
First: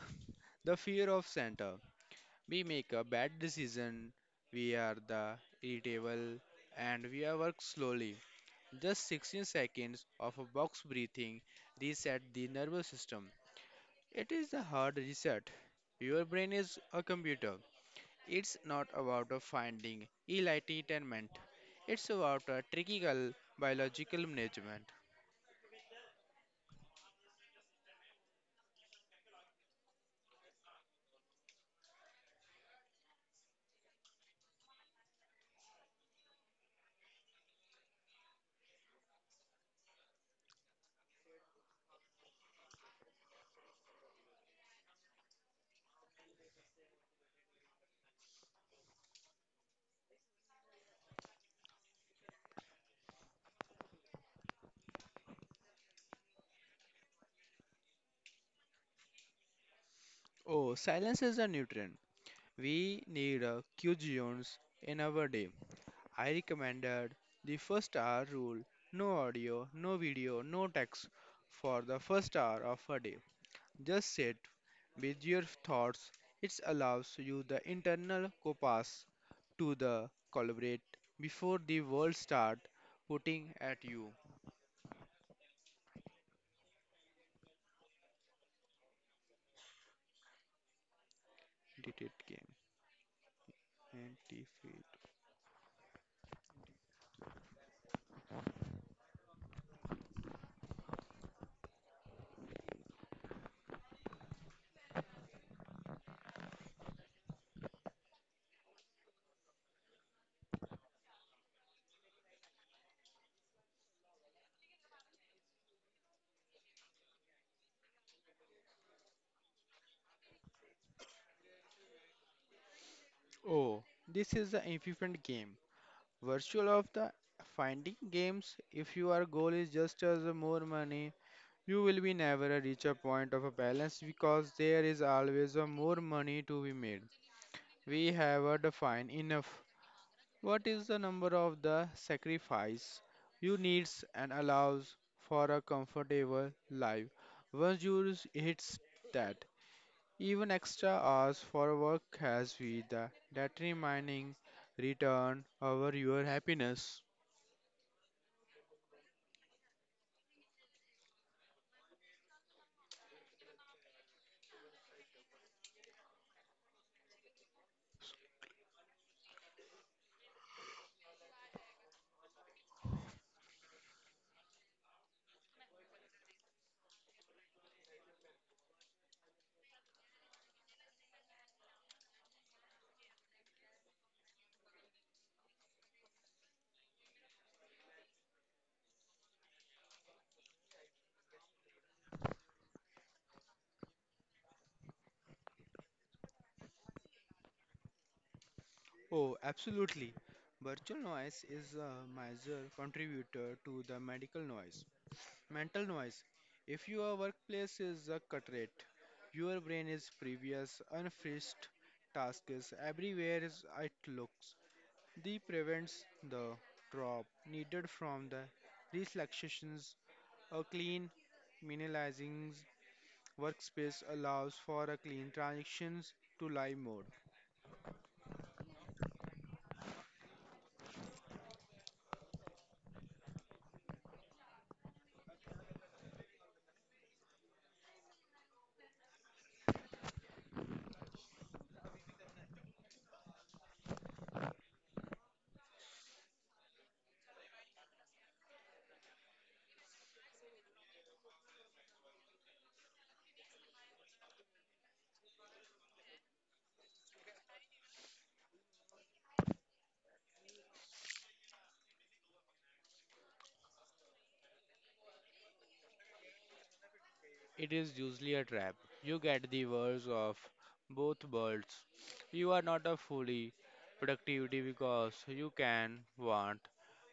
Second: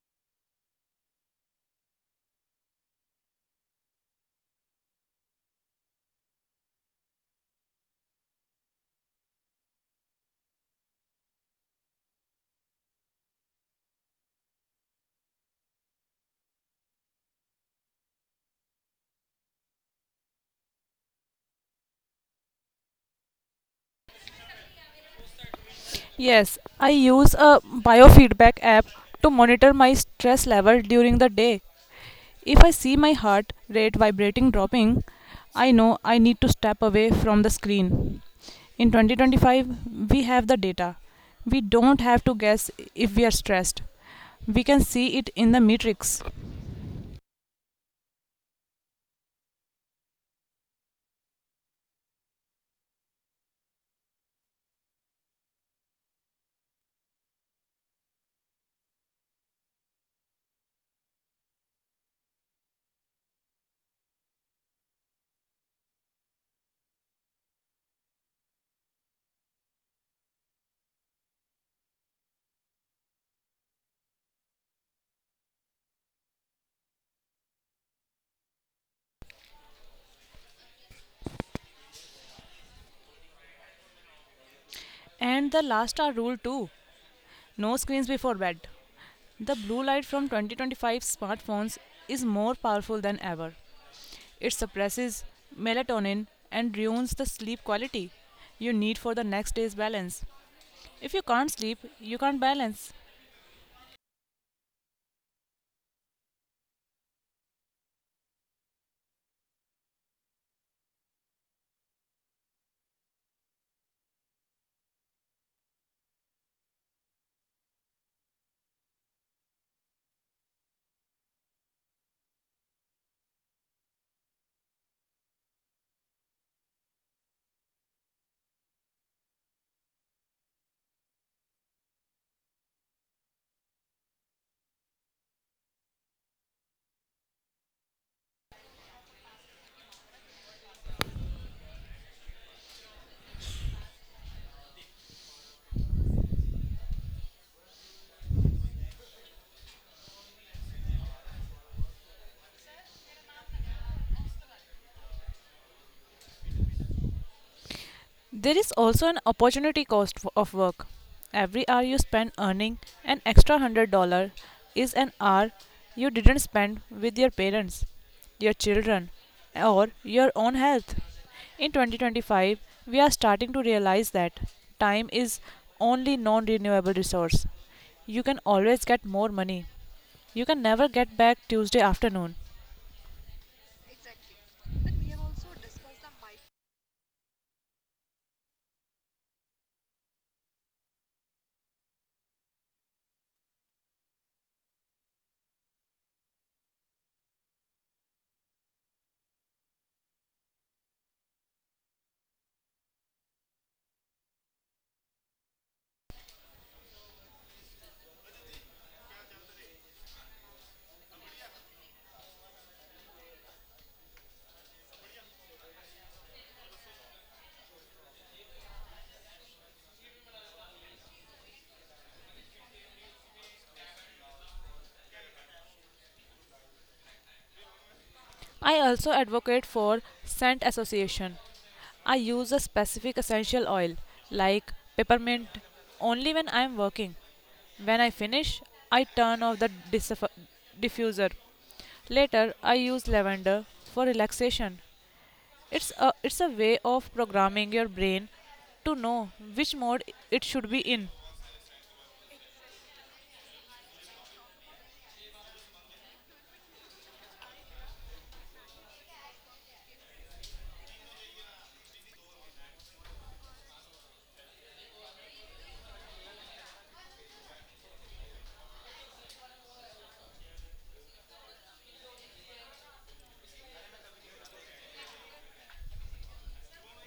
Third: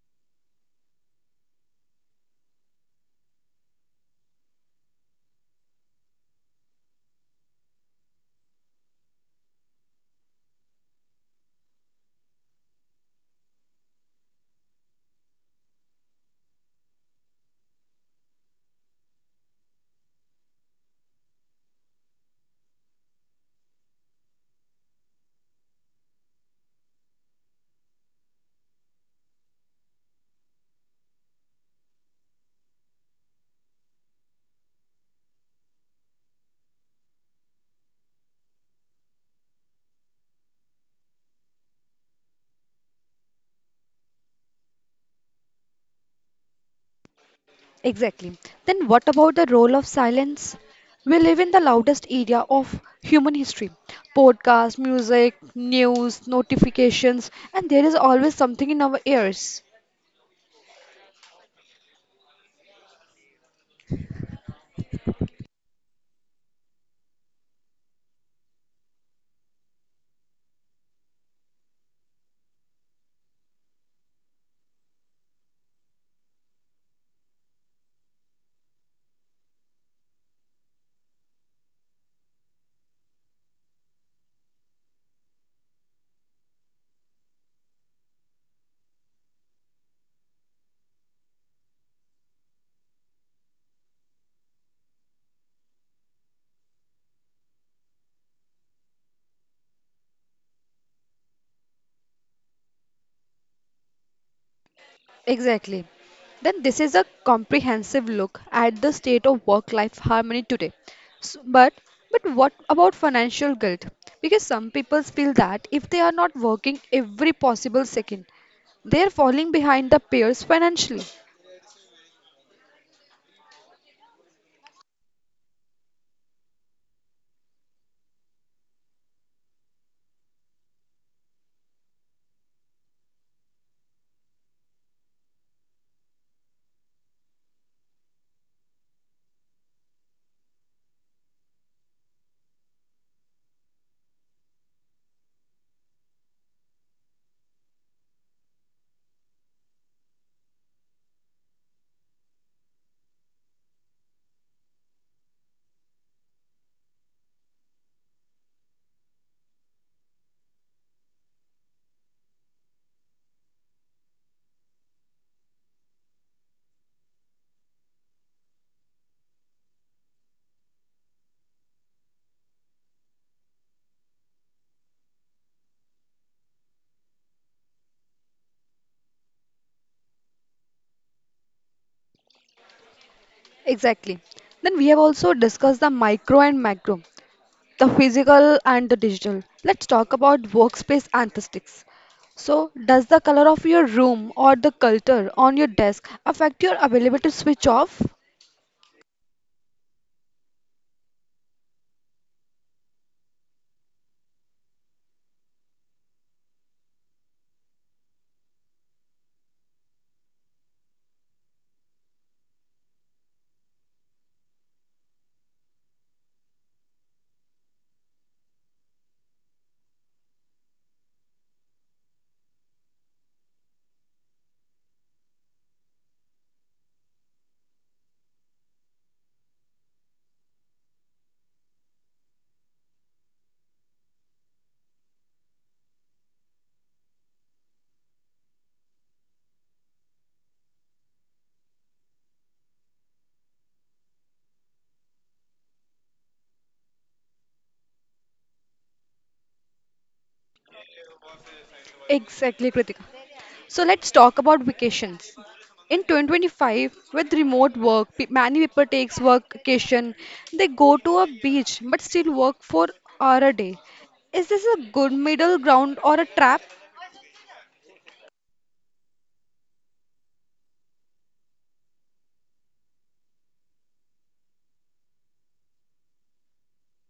the fear of center. We make a bad decision. We are the irritable and we are work slowly. Just 16 seconds of a box breathing reset the nervous system. It is the hard reset. Your brain is a computer. It's not about a finding enlightenment. It's about a trickle biological management. Yes, I use a biofeedback app to monitor my stress level during the day. If I see my heart rate vibrating dropping, I know I need to step away from the screen. In 2025, we have the data. We don't have to guess if we are stressed. We can see it in the matrix. Exactly. Then what about the role of silence? We live in the loudest era of human history. Podcast, music, news, notifications, and there is always something in our ears. Oh, silence is a nutrient. We need a cuisines in our day. I recommended the first hour rule. No audio, no video, no text for the first hour of a day. Just sit with your thoughts. It allows you the internal compass to the collaborate before the world start putting at you. And the last hour rule too. No screens before bed. The blue light from 2025 smartphones is Detect game more powerful than ever. and It defeat. suppresses melatonin and ruins the sleep quality you need for the next day's balance. If you can't sleep, you can't balance. Exactly. Then this is a comprehensive look at the state of work-life harmony today. S- but but what about financial guilt? Because some people feel that if they are not working every possible second, they are falling behind the peers financially. Oh, this is the infant game. Virtual of the finding games. If your goal is just as a more money, you will be never reach a point of a balance because there is always a more money to be made. We have a define enough. What is the number of the sacrifice you needs and allows for a comfortable life? Once you hits that, even extra hours for work has with the that remaining return over your happiness. There is also an opportunity cost of work. Every hour you spend earning an extra $100 is an hour you didn't spend with your parents, your children, or your own health. In 2025, we are starting to realize that time is only non renewable resource. You can always get more money. You can never get back Tuesday afternoon. Exactly. Then we have also discussed the micro and macro, the physical and the digital. Let's talk about workspace aesthetics. So, does the color of your room or the culture on your desk affect your ability to switch off? Oh, absolutely. Virtual noise is a major contributor to the medical noise. Mental noise. If your workplace is a cut rate, your brain is previous unfinished tasks everywhere it looks. This prevents the drop needed from the relaxations or clean minimizing workspace allows for a clean transitions to live mode. I also advocate for scent association. I use a specific essential oil like peppermint only when I am working. When I finish, I turn off the diffuser. Later, I use lavender for relaxation. It's a way of programming your brain to know which mode it should be in. Exactly, Kritika. So, let's talk about vacations. In 2025, with remote work, many people takes vacation. They go to a beach but still work for hour a day. Is this a good middle ground or a trap? It is usually a trap. You get the worst of both worlds. You are not a fully productivity because you can want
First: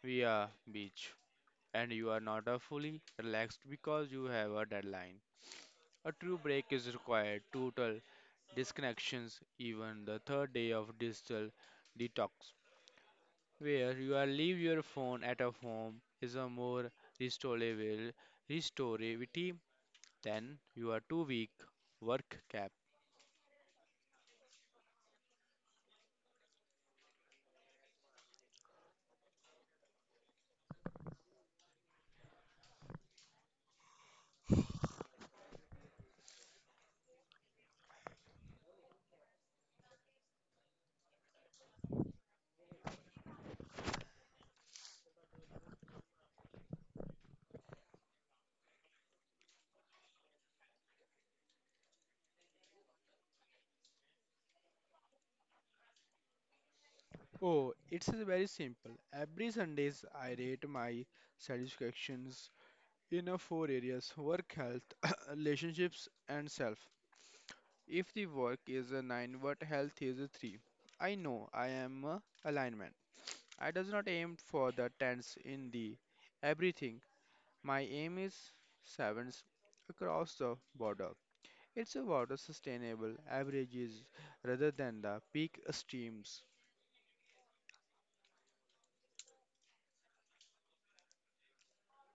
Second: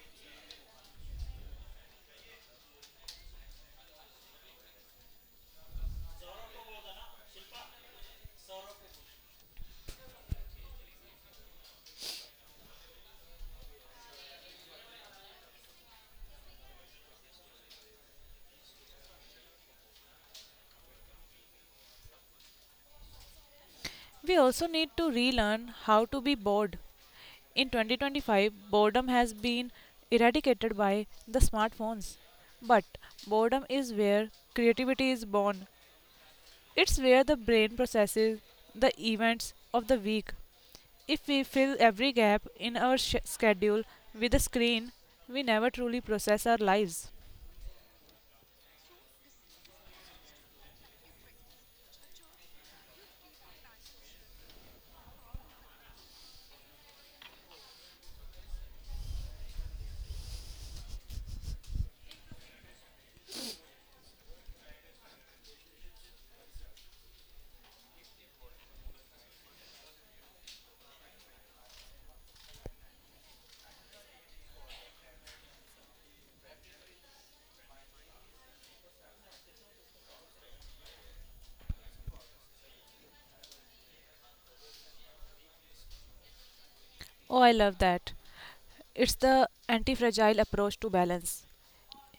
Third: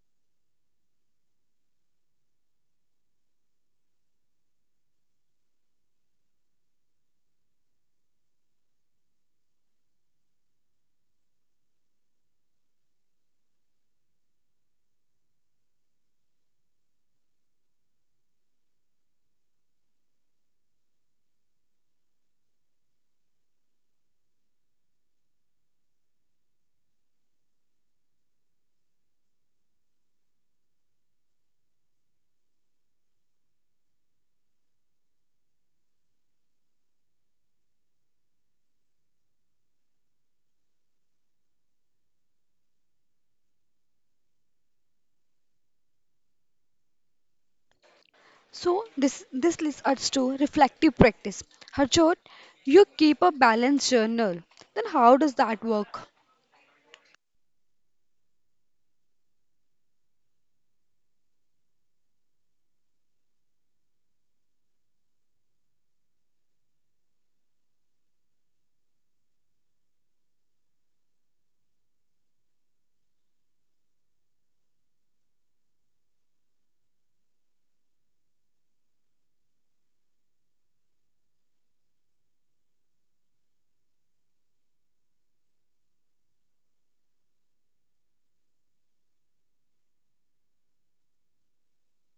via beach, and you are not a fully relaxed because you have a deadline. A true break is required. Total disconnections, even the third day of digital detox, where you are leave your phone at a home is a more restorable restorativity than your 2 week work cap. We also need to relearn how to be bored. In 2025, boredom has been eradicated by the smartphones. But boredom is where creativity is born. It's where the brain processes the events of the week. If we fill every gap in our schedule with a screen, we never truly process our lives. So this leads us to reflective practice. Harjot, you keep a balanced journal. Then how does that work? Oh, it's very simple. Every Sundays I rate my satisfactions in a four areas: work, health, relationships, and self. If the work is a 9, what health is a 3. I know I am a alignment. I does not aim for the tens in the everything. My aim is sevens across the border. It's about the sustainable averages rather than the peak streams. Oh, I love that. It's the anti fragile approach to balance.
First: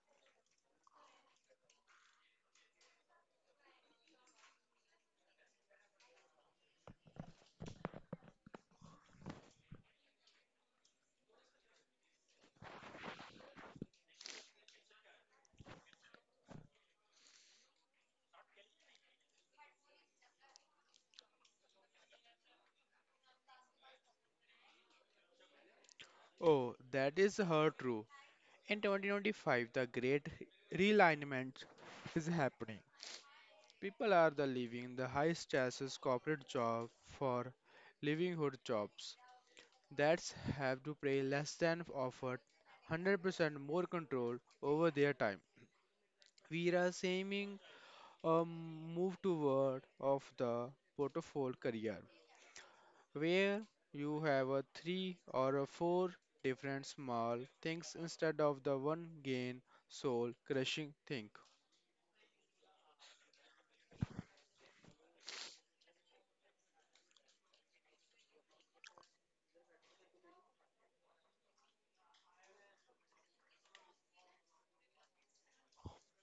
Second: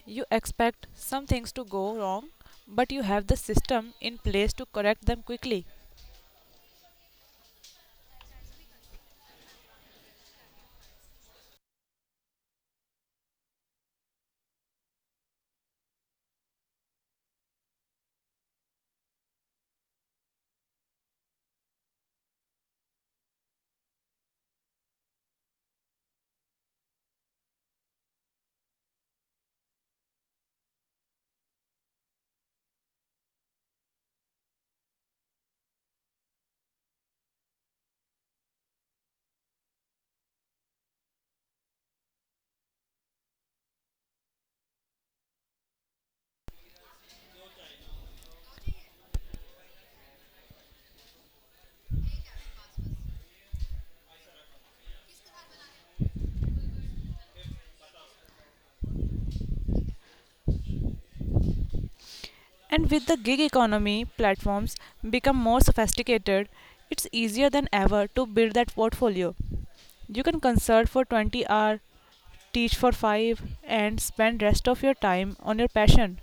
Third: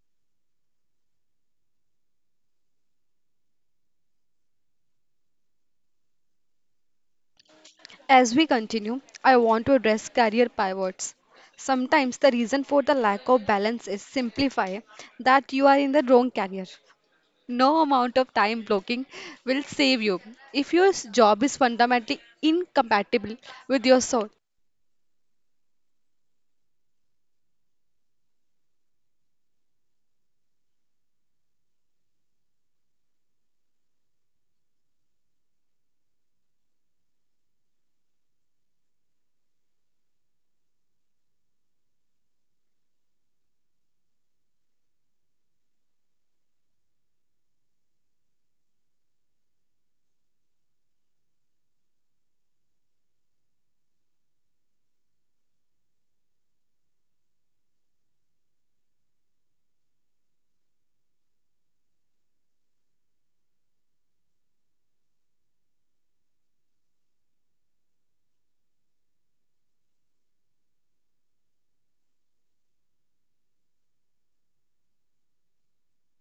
You expect some things to go wrong, but you have the system in place to correct them quickly. As we continue, I want to address career pivots. Sometimes the reason for the lack of balance is simplify that you are in the wrong career. No amount of time blocking will save you. If your job is fundamentally incompatible with your soul. Oh, that is her true. In 2025, the great realignment is happening. People are the leaving the high stress corporate job for livelihood jobs that have to pay less than offered 100% more control over their time. We are aiming move toward of the portfolio career where you have a three or a four different small things instead of the one gain soul crushing thing. And with the gig economy platforms become more sophisticated, it's easier than ever to build that portfolio. You can consult for 20 hours, teach for 5 and spend rest of your time on your passion.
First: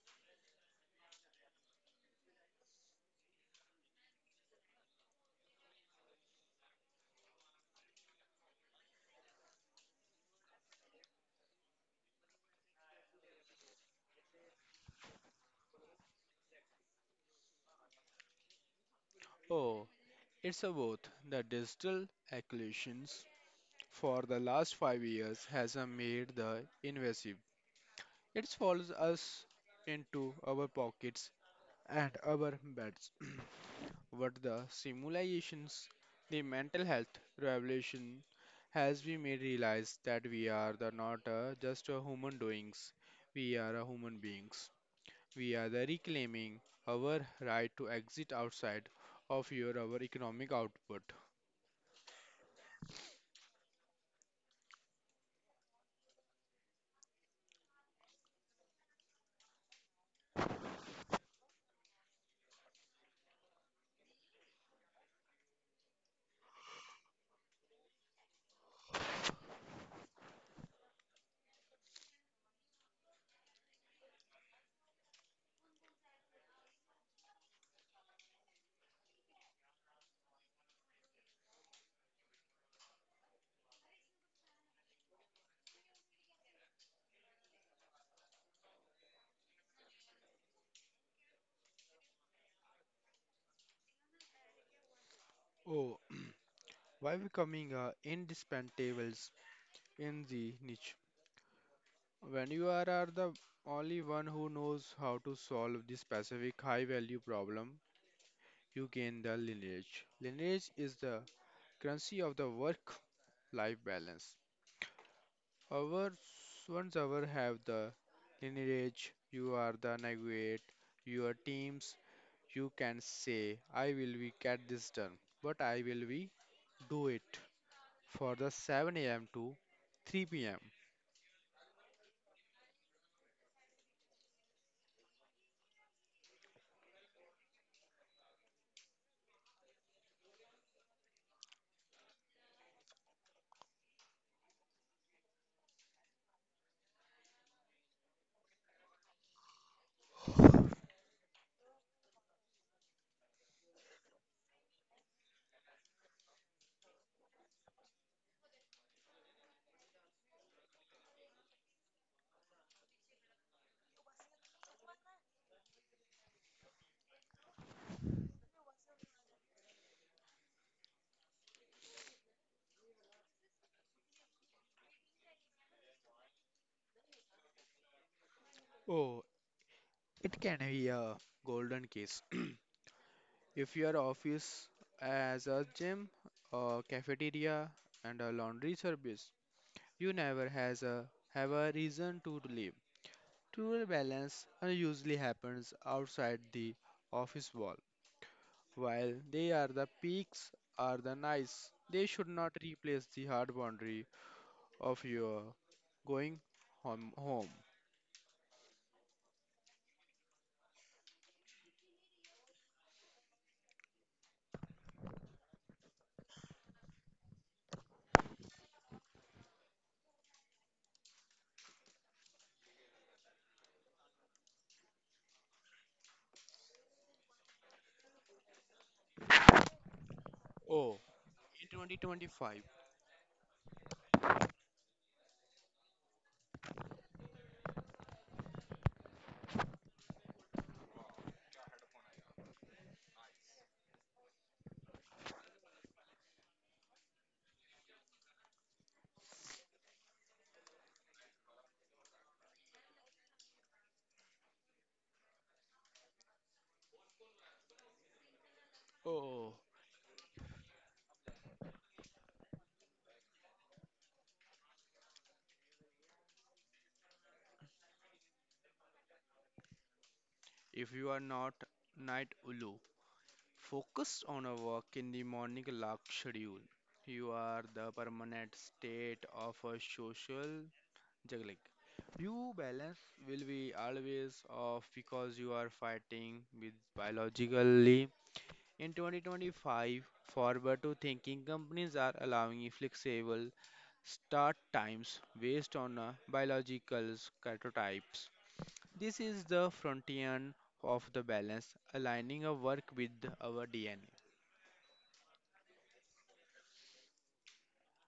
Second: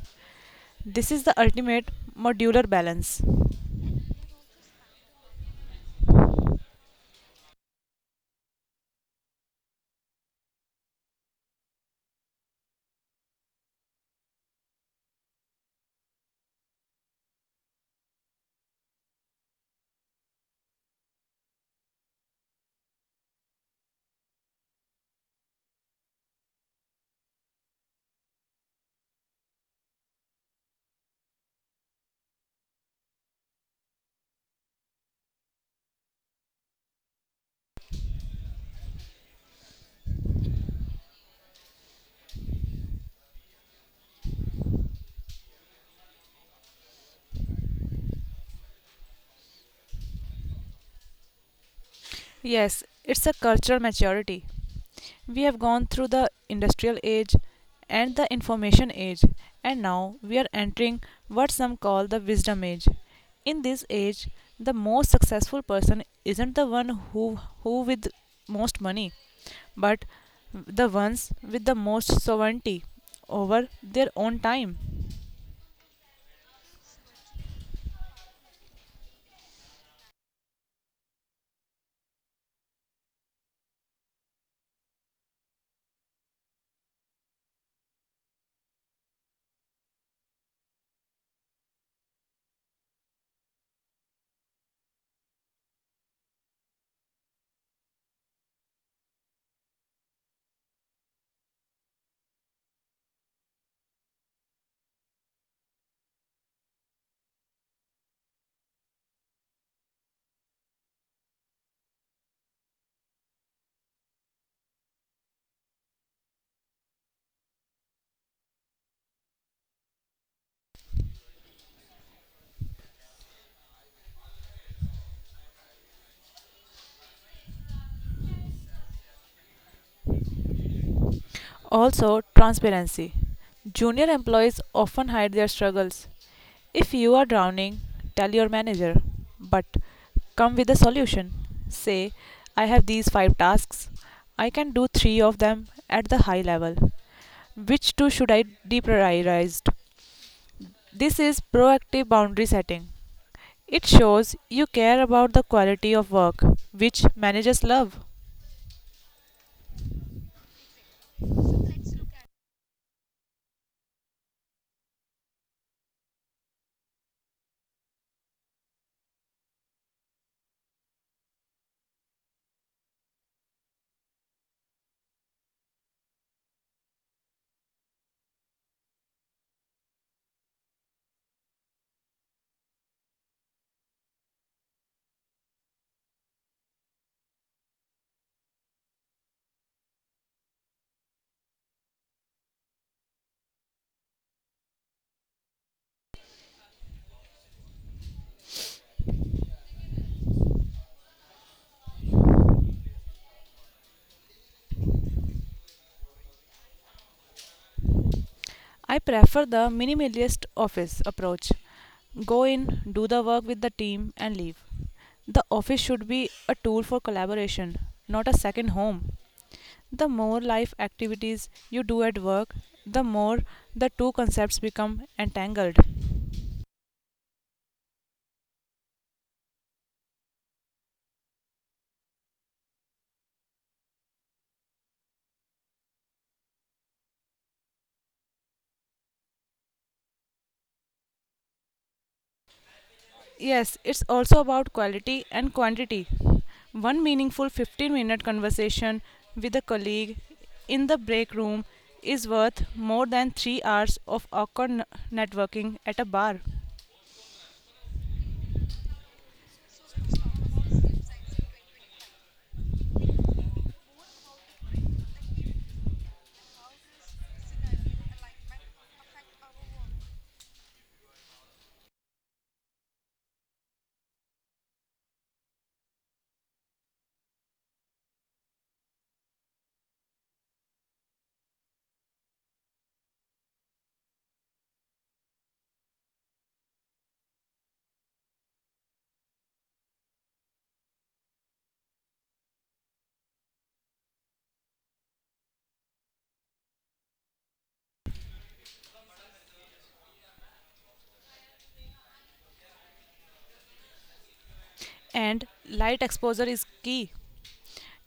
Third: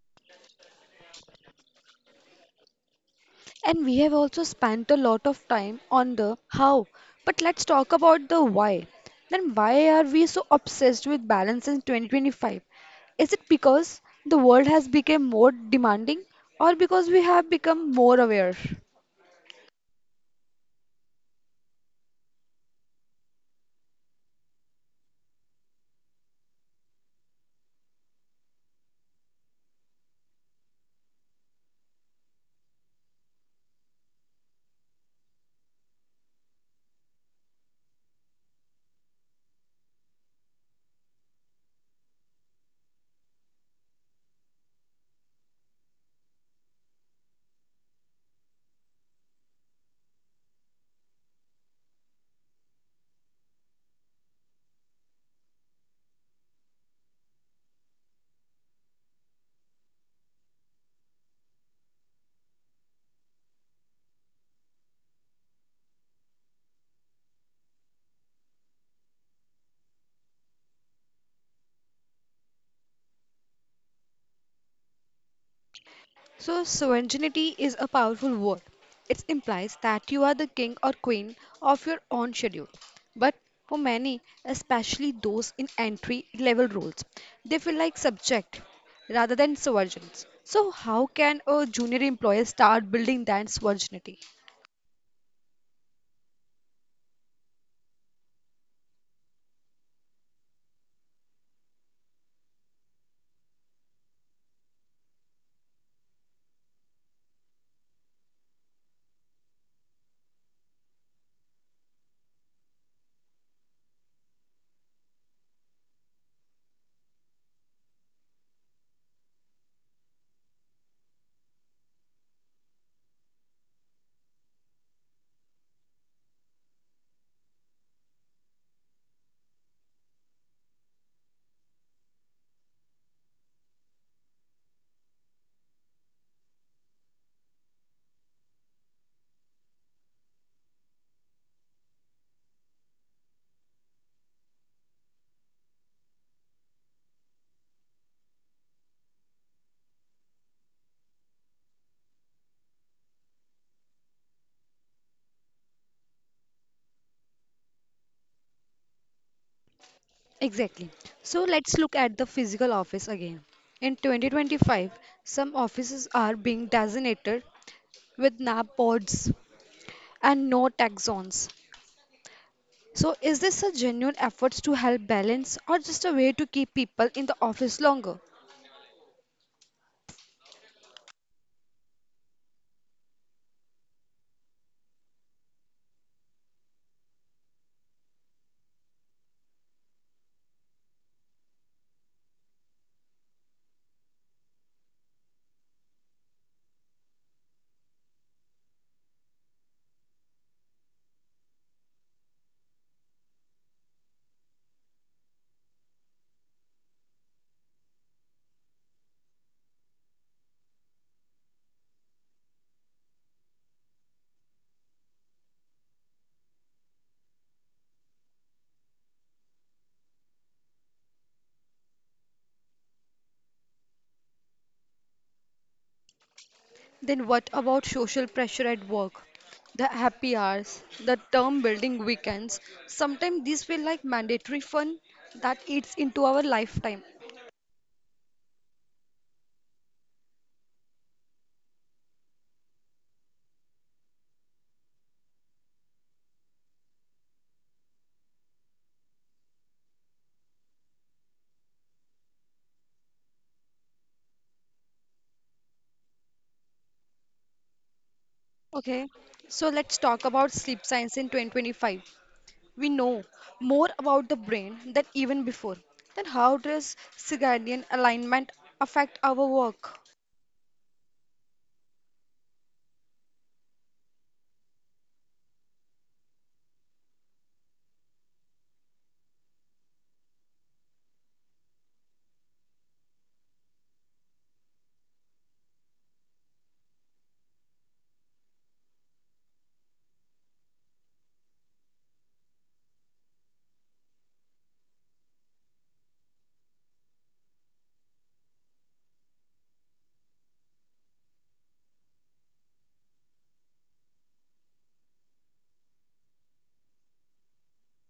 This is the ultimate modular balance. And we have also spent a lot of time on the how, but let's talk about the why. Then why are we so obsessed with balance in 2025? Is it because the world has become more demanding or because we have become more aware? Oh, it's about the digital acquisitions for the last 5 years has made the invasive. It follows us into our pockets and our beds. Were the simulations, the mental health revolution has we made realize that we are the not just a human doings, we are a human beings. We are the reclaiming our right to exit outside of your our economic output. Yes, it's a cultural maturity. We have gone through the industrial age and the information age, and now we are entering what some call the wisdom age. In this age, the most successful person isn't the one who with most money, but the ones with the most sovereignty over their own time. So, sovereignty is a powerful word. It implies that you are the king or queen of your own schedule. But for many, especially those in entry level roles, they feel like subject rather than sovereigns. So, how can a junior employee start building that sovereignty? Oh, why becoming indispensable in the niche? When you are the only one who knows how to solve this specific high value problem, you gain the lineage. Lineage is the currency of the work-life balance. However, once ever have the lineage, you are the navigate, your teams, you can say, I will be get this done, but I will be do it for the 7 a.m. to 3 p.m. Also, transparency. Junior employees often hide their struggles. If you are drowning, tell your manager, but come with a solution. Say, I have these five tasks. I can do three of them at the high level. Which two should I deprioritize? This is proactive boundary setting. It shows you care about the quality of work, which managers love. Exactly. So, let's look at the physical office again. In 2025, some offices are being designated with NAP boards and no tech zones. So, is this a genuine effort to help balance or just a way to keep people in the office longer? Oh, it can be a golden case. If your office as a gym, a cafeteria, and a laundry service you never has a have a reason to live. True balance usually happens outside the office wall. While they are the peaks are the nice, they should not replace the hard boundary of your going home. I prefer the minimalist office approach. Go in, do the work with the team, and leave. The office should be a tool for collaboration, not a second home. The more life activities you do at work, the more the two concepts become entangled. Then, what about social pressure at work? The happy hours, Oh, the term in building weekends, 2025. sometimes these feel like mandatory fun that eats into our lifetime. Yes, it's also about quality and quantity. One meaningful 15-minute minute conversation with a colleague in the break room is worth more than 3 hours of awkward networking at a bar. Okay, Oh, so let's talk about sleep science in 2025. We know more about the brain than even before. Then, how does circadian alignment affect our work? if you are not night ulu, focused on a work in the morning lark schedule. You are the permanent state of a social juggling. You balance will be always off because you are fighting with biologically. In 2025, forward to thinking companies are allowing flexible start times based on biological prototypes. This is the frontier of the balance, aligning our work with our DNA. And light exposure is key.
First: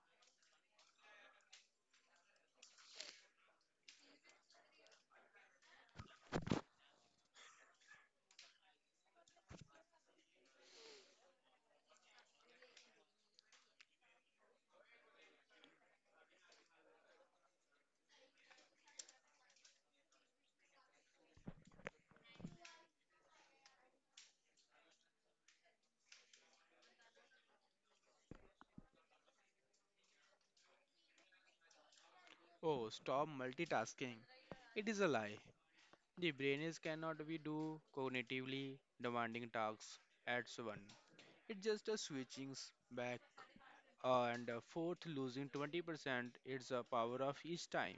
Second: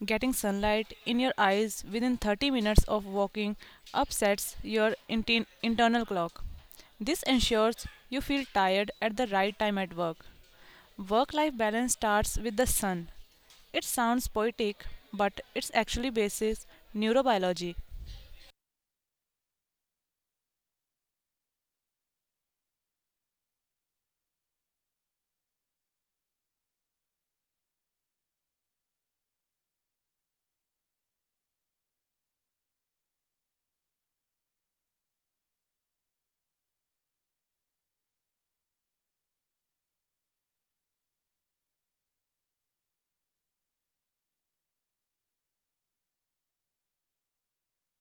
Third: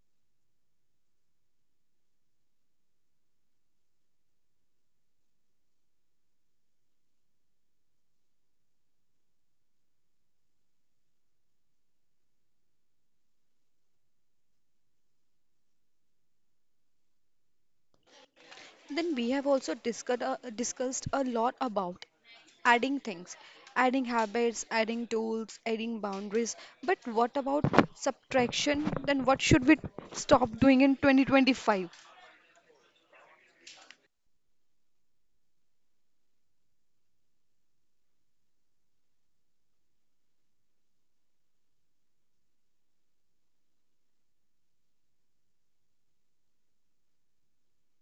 Getting sunlight in your eyes within 30 minutes of walking upsets your internal clock. This ensures you feel tired at the right time at work. Work life balance starts with the sun. It sounds poetic, but it's actually basis neurobiology. Then we have also discussed a lot about adding things, adding habits, adding tools, adding boundaries. But what about subtraction? Then what should we stop doing in 2025? Oh, stop multitasking. It is a lie. The brain is cannot be do cognitively demanding tasks at once. It just a switching back and forth, losing 20%. It's a power of each time.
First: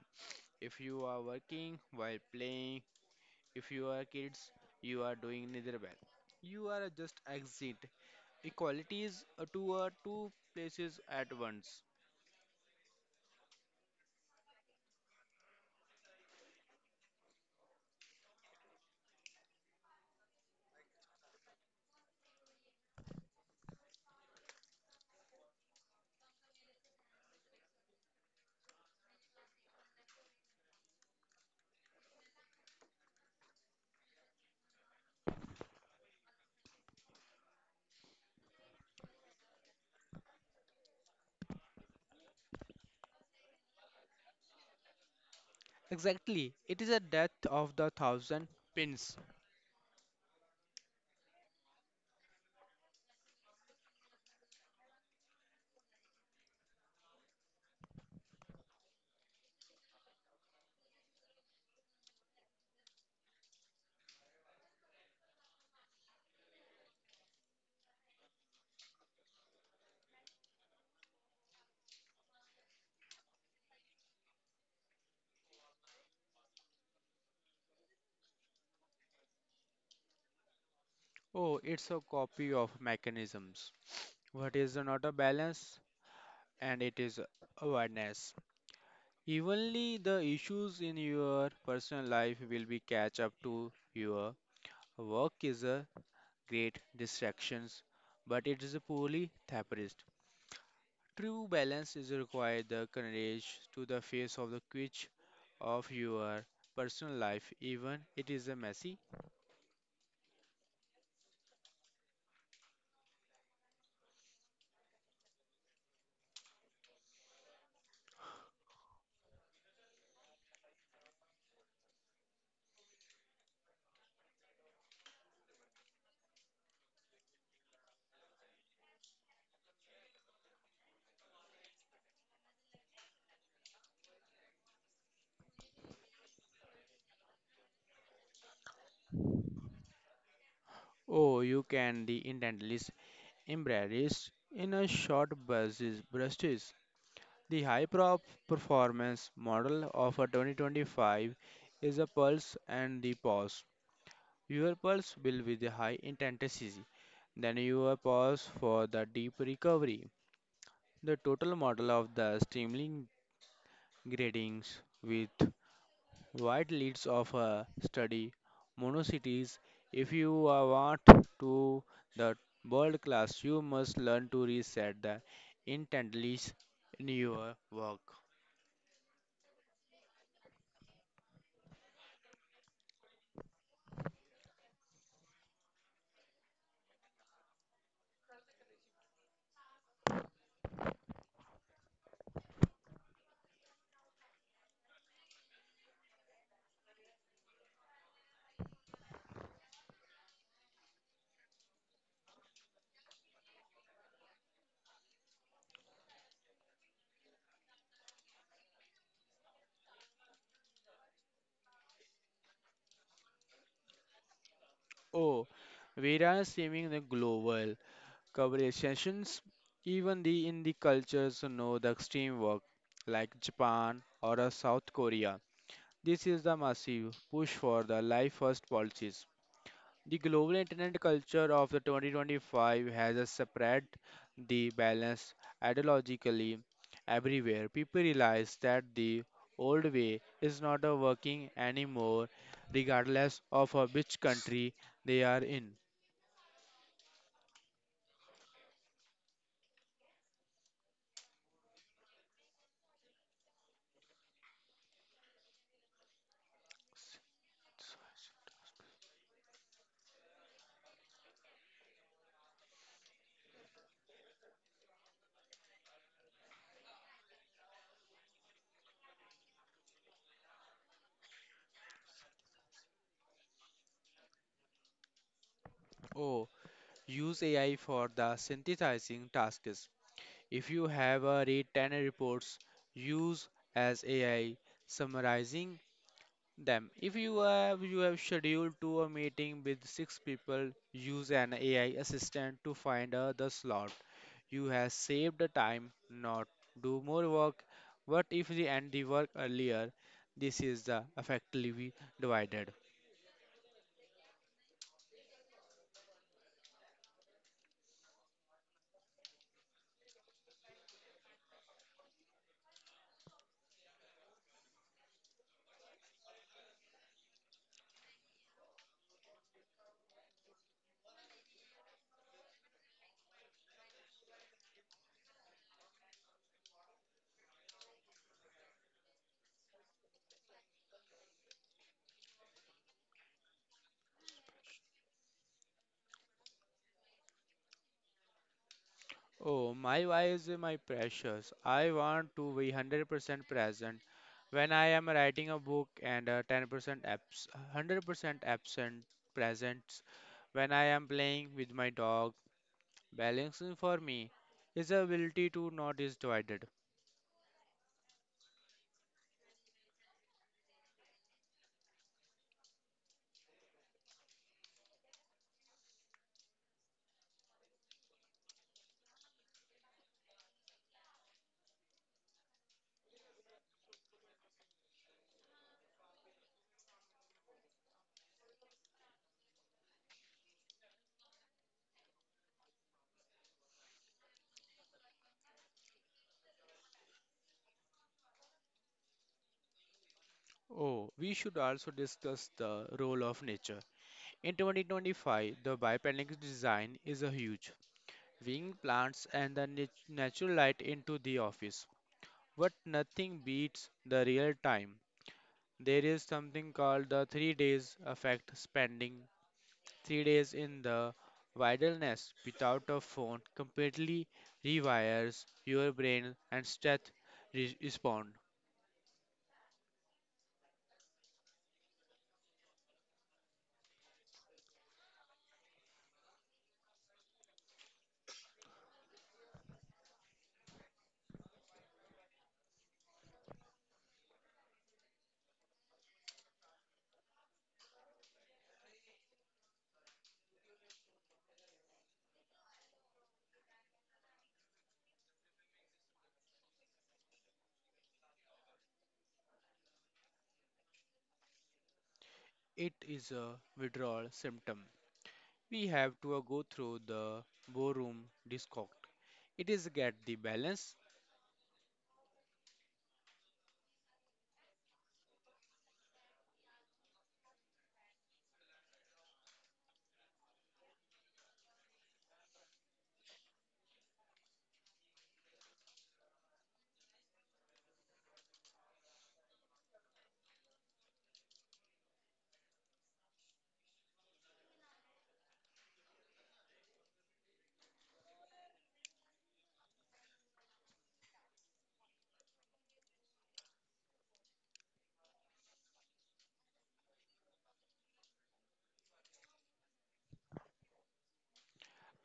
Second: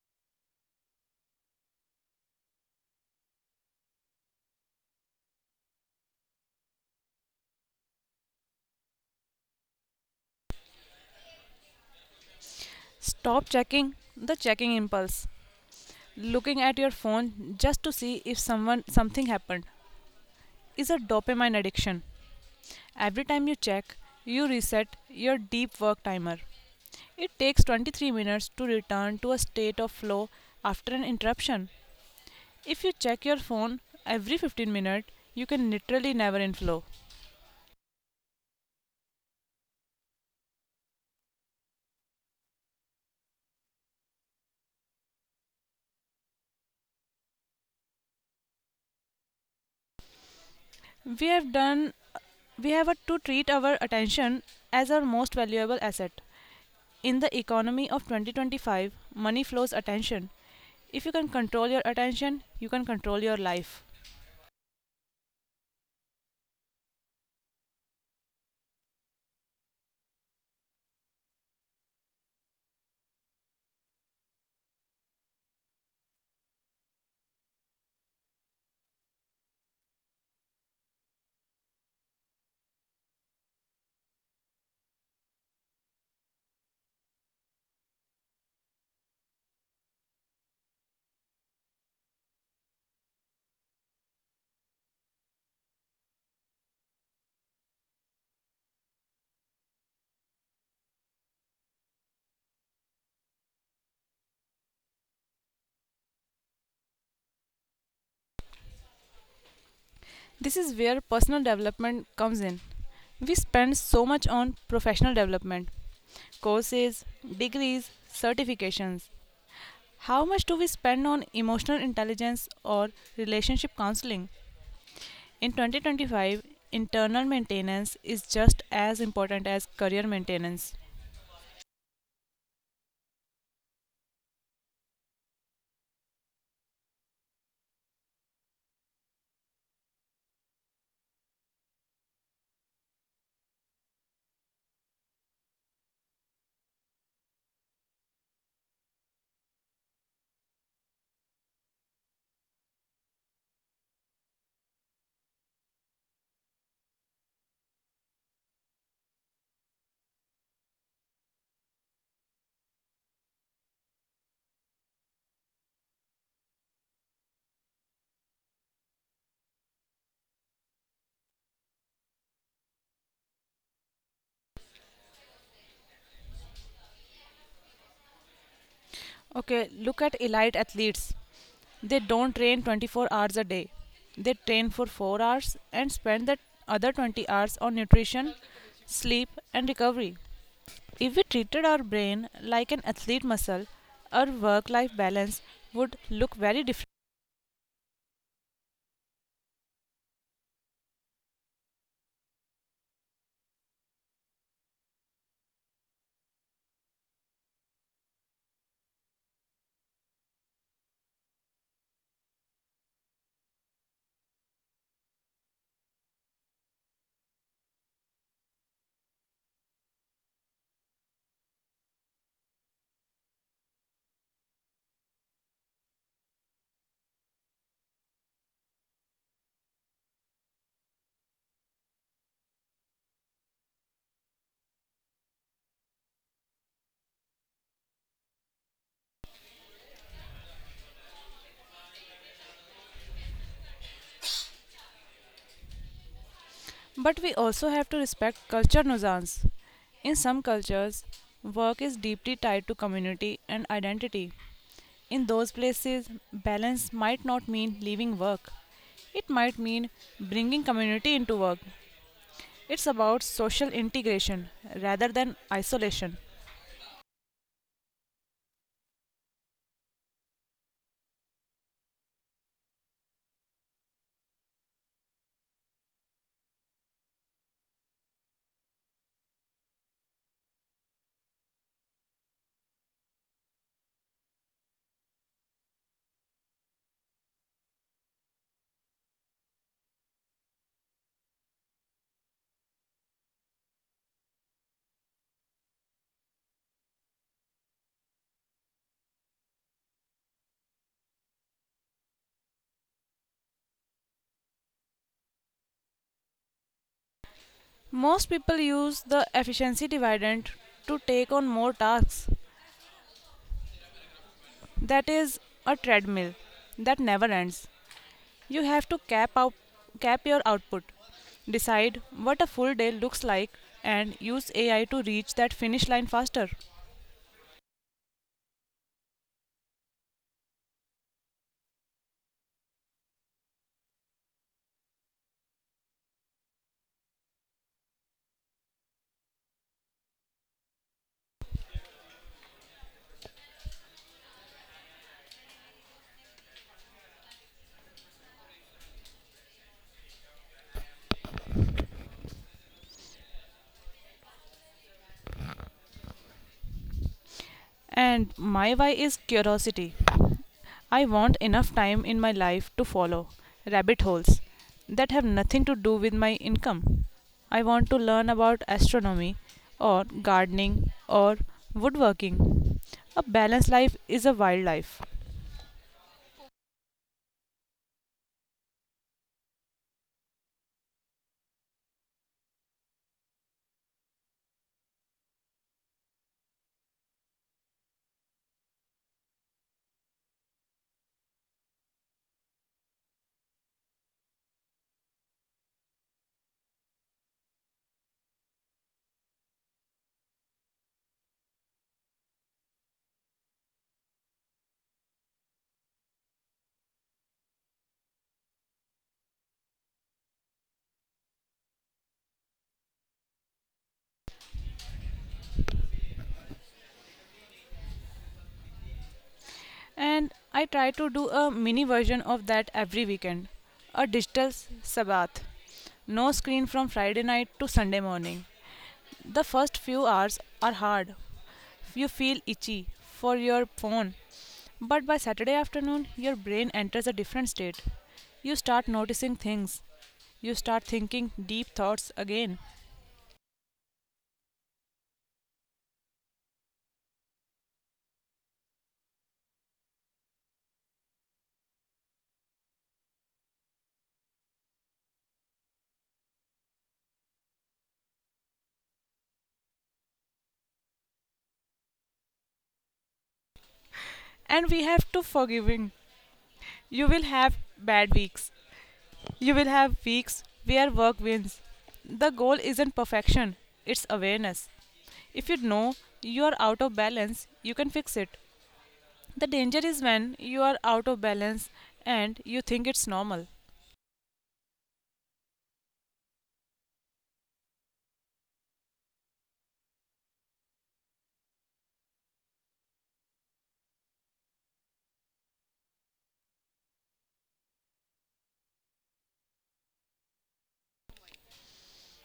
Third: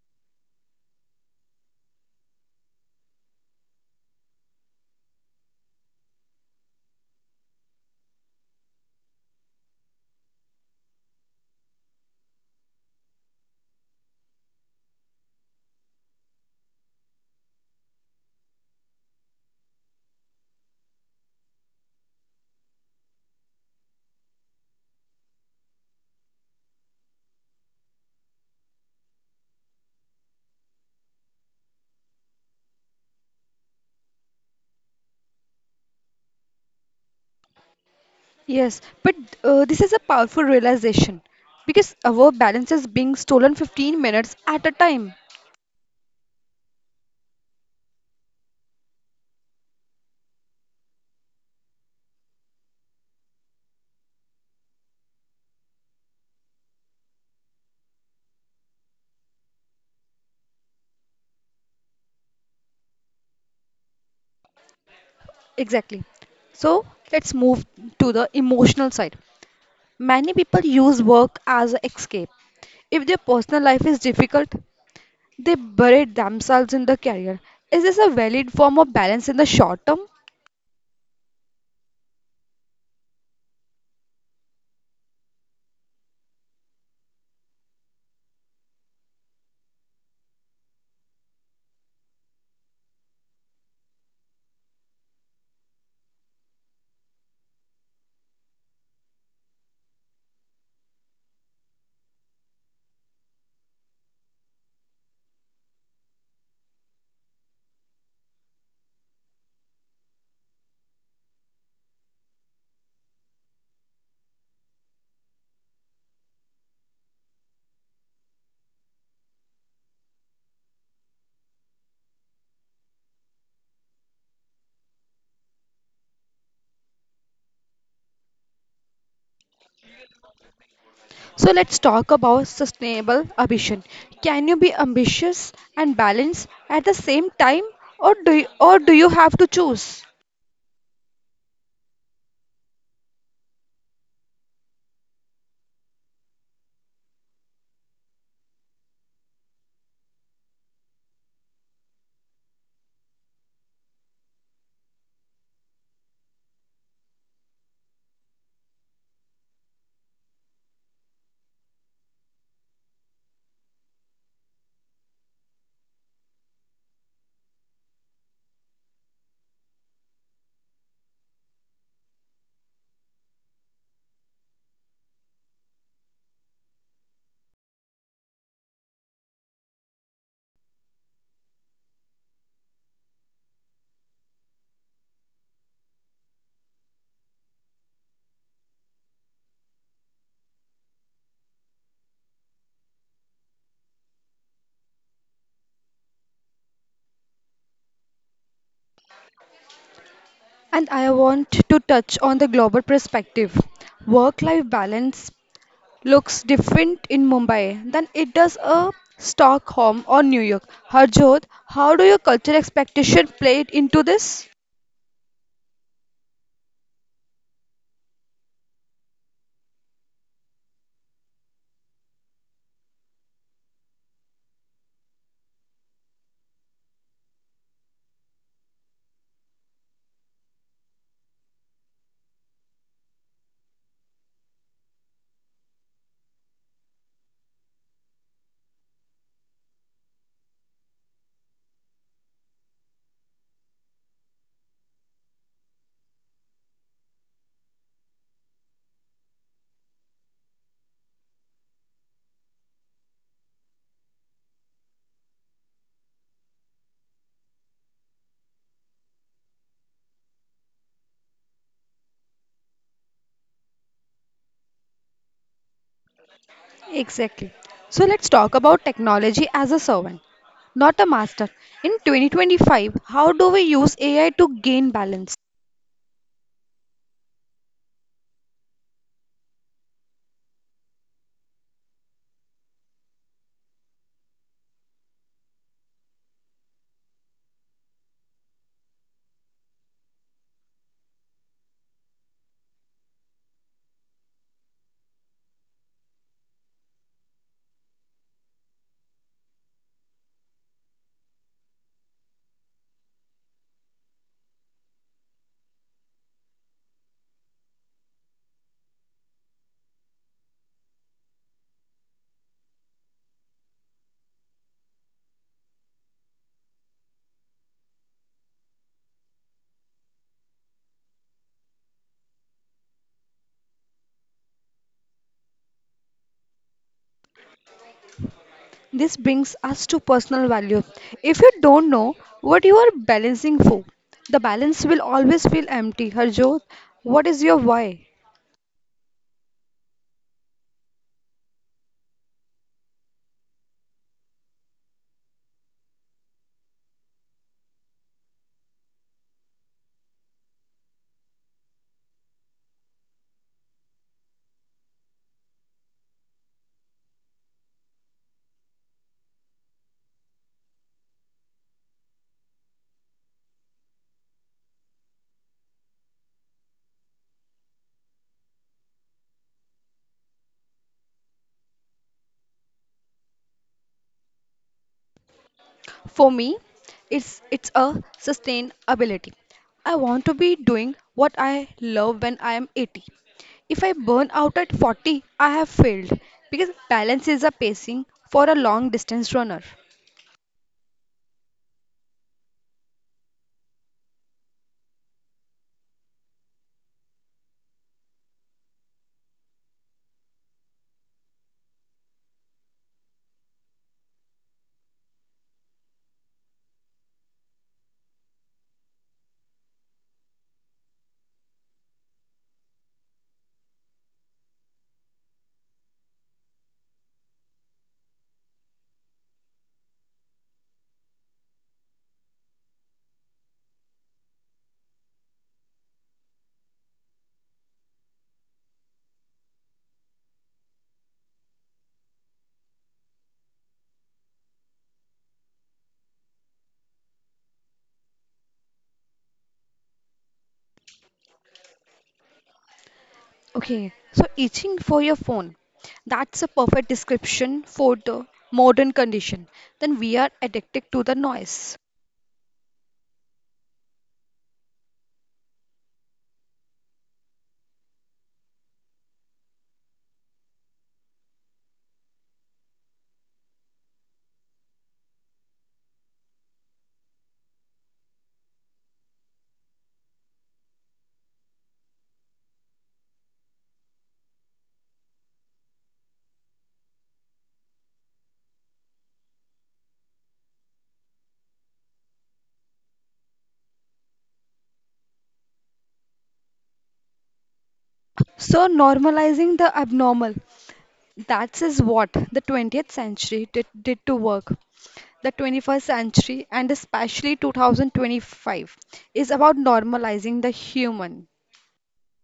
If you are working while playing, if you are kids, you are doing neither well. You are just exit. Equality is to two places at once. Stop checking impulse. Looking at your phone just to see if someone something happened is a dopamine addiction. Every time you check, you reset your deep work timer. It takes 23 minutes to return to a state of flow after an interruption. If you check your phone every 15 minutes, you can literally never in flow. Yes, but this is a powerful realization because our balance is being stolen 15 minutes at a time. Exactly. It is a death of the thousand pins. We have done we have to treat our attention as our most valuable asset. In the economy of 2025, money flows attention. If you can control your attention, you can control your life. Exactly. So let's move to the emotional side. Many people use work as an escape. If their personal life is difficult, they buried themselves in the career. Is this a valid form of balance in the short term? Oh, it's a copy of mechanisms. What is not a balance and it is awareness. Evenly, the issues in your personal life will be catch up to your work is a great distractions, but it is a poorly therapist. True balance is required the courage to the face of the quitch of your personal life, even it is a messy. This is where personal development comes in. We spend so much on professional development, courses, degrees, certifications. How much do we spend on emotional intelligence or relationship counseling? In 2025, internal maintenance is just as important as career maintenance. So let's talk about sustainable ambition. Can you be ambitious and balanced at the same time or do you have to choose? Oh, you can the intently embrace in a short bursts. The high prop performance model of a 2025 is a pulse and the pause. Your pulse will be the high intensity, then your pause for the deep recovery. The total model of the streaming gradings with wide leads of a study monocities. If you are want to the world class, you must learn to reset the intensities in your work. Okay, look at elite athletes. They don't train 24 hours a day. They train for 4 hours and spend the other 20 hours on nutrition, sleep, and recovery. If we treated our brain like an athlete muscle, our work life balance would look very different. And I want to touch on the global perspective. Work life balance looks different in Mumbai than it does a Stockholm or New York. Harjot, how do your cultural expectation play into this? Oh, various seeming the global coverage sessions, even the in the cultures know the extreme work, like Japan or a South Korea. This is the massive push for the life first policies. The global internet culture of the 2025 has a spread the balance ideologically everywhere. People realize that the old way is not a working anymore, regardless of which country they are in. But we also have to respect culture nuisance. In some cultures, work is deeply tied to community and identity. In those places, balance might not mean leaving work. It might mean bringing community into work. It's about social integration rather than isolation. Exactly. So let's talk about technology as a servant, not a master. In 2025, how do we use AI to gain balance? Oh, use AI for the synthesizing tasks. If you have a read 10 reports, use as AI summarizing them. If you have scheduled to a meeting with six people, use an AI assistant to find the slot. You have saved the time, not do more work. What if we end the work earlier? This is the effectively divided. Most people use the efficiency dividend to take on more tasks. That is a treadmill that never ends. You have to cap out cap your output. Decide what a full day looks like and use AI to reach that finish line faster. This brings us to personal value. If you don't know what you are balancing for, the balance will always feel empty. Harjot, what is your why? Oh, my wife is my precious. I want to be 100% present when I am writing a book and uh, 10% abs 100% absent presence when I am playing with my dog. Balancing for me is the ability to not is divided. And my why is curiosity. I want enough time in my life to follow rabbit holes that have nothing to do with my income. I want to learn about astronomy or gardening or woodworking. A balanced life is a wild life. For me, it's a sustainability. I want to be doing what I love when I am 80. If I burn out at 40, I have failed because balance is a pacing for a long distance runner. Oh, we should also discuss the role of nature. In 2025, the biopanic design is a huge, bringing plants and the natural light into the office. But nothing beats the real time. There is something called the 3 days effect, spending 3 days in the wilderness without a phone completely rewires your brain and stress respond. And I try to do a mini version of that every weekend. A Sabbath. No screen from Friday night to Sunday morning. The first few hours are hard. You feel itchy for your phone. But by Saturday afternoon, your brain enters a different state. You start noticing things. You start thinking deep thoughts again. Okay, so itching for your phone. That's a perfect description for the modern condition. Then we are addicted to the noise. It is a withdrawal symptom. We have to go through the ballroom discord. It is get the balance. And we have to forgiving. You will have bad weeks. You will have weeks where work wins. The goal isn't perfection, it's awareness. If you know you are out of balance, you can fix it. The danger is when you are out of balance and you think it's normal. So normalizing the abnormal. That is what the 20th century did to work. The 21st century, and especially 2025, is about normalizing the human.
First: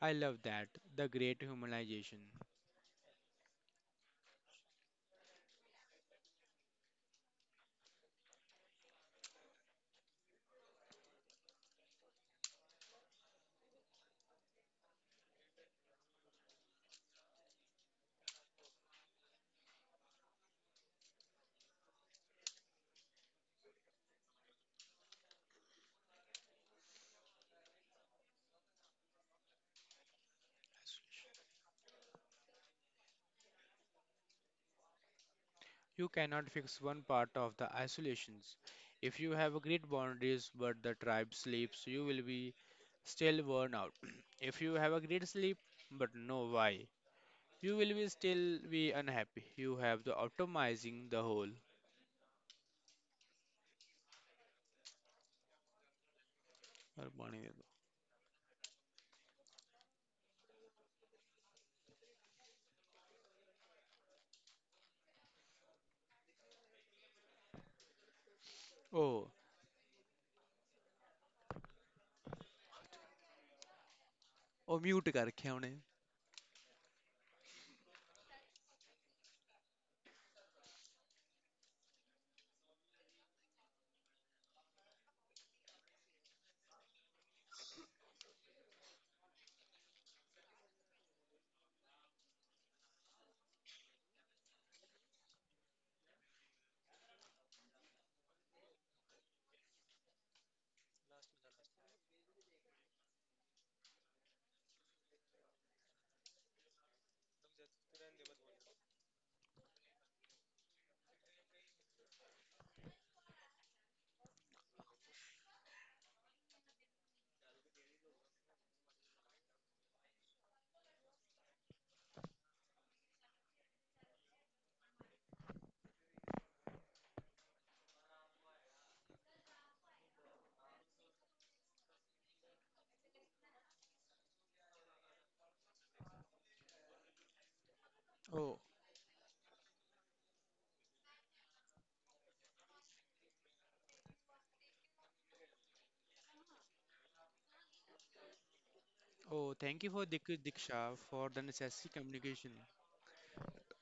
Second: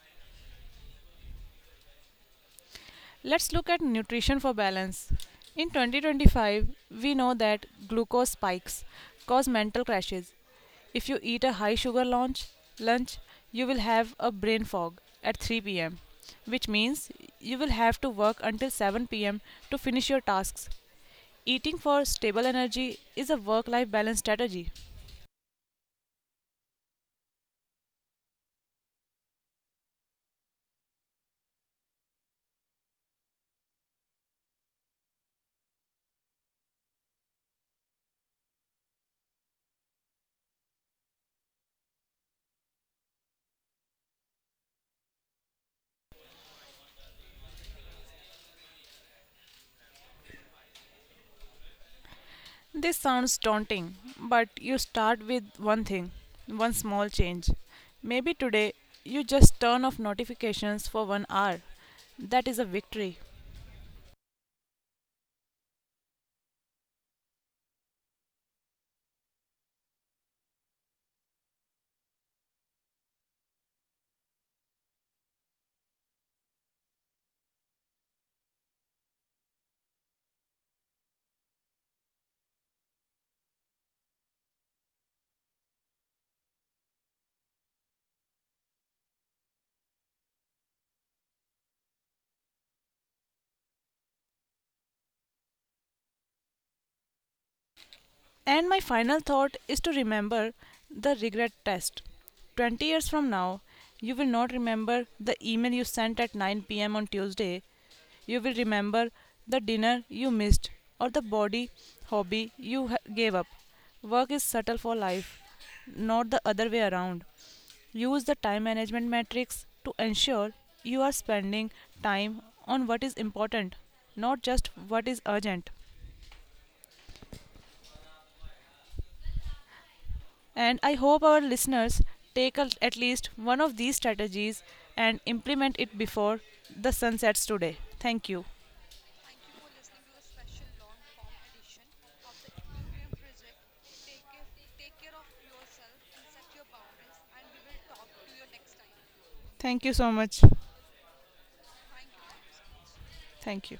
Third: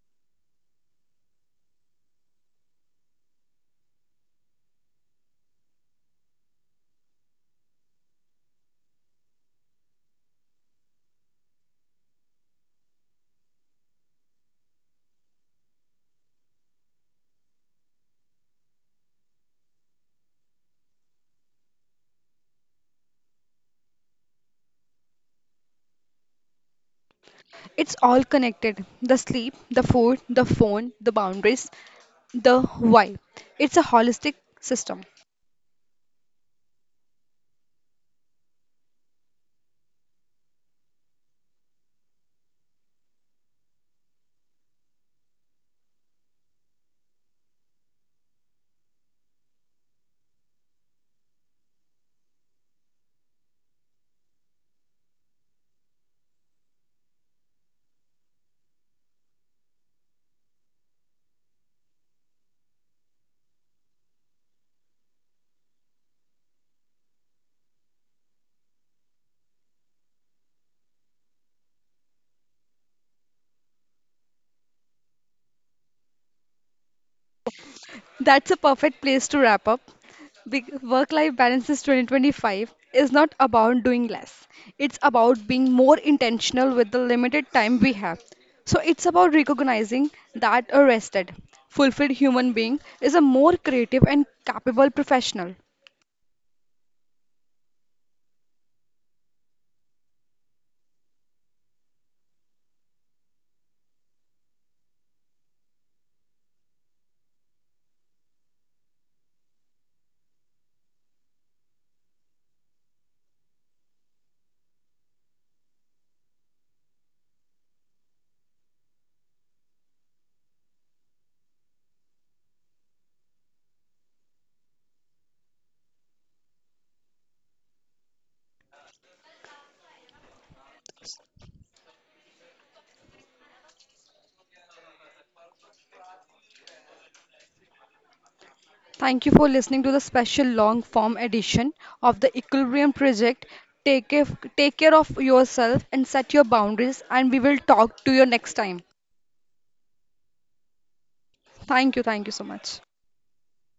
I love that. The great humanization. Let's look at nutrition for balance. In 2025, we know that glucose spikes cause mental crashes. If you eat a high sugar lunch, you will have a brain fog at 3 p.m., which means you will have to work until 7 p.m. to finish your tasks. Eating for stable energy is a work life balance strategy. It's all connected the sleep, the food, the phone, the boundaries, the why. It's a holistic system. You cannot fix one part of the isolations. If you have great boundaries but the tribe sleeps, you will be still worn out. If you have a great sleep but no why, you will be still be unhappy. You have the optimizing the whole. This sounds daunting, but you start with one thing, one और small पानी change. They Maybe today you just turn off notifications for one hour. That is a victory. दो ओ ओ mute कर रखे हैं उन्हें। That's a perfect place to wrap up. Work life balance is 2025 is not about doing less, it's about being more intentional with the limited time we have. So, it's about recognizing that a rested, fulfilled human being is a more creative and capable professional. And my final thought is to remember the regret test. 20 years from now, you will not remember the email you sent at 9 p.m. on Tuesday. You will remember the dinner you missed or the body hobby gave up. Work is subtle for life, not the other way around. Use the time management matrix to ensure you are spending time on what is important, not just what is urgent. And I hope our listeners take at least one of these strategies and implement it before the sun sets today. Thank you. Oh, Thank you for listening to the special long form edition of the Equilibrium Project. Take, care- Take care of yourself and set your boundaries, and we will talk to you next time. oh, thank Thank you you for so much. Diksha for the necessary Thank you so communication. much. Thank you.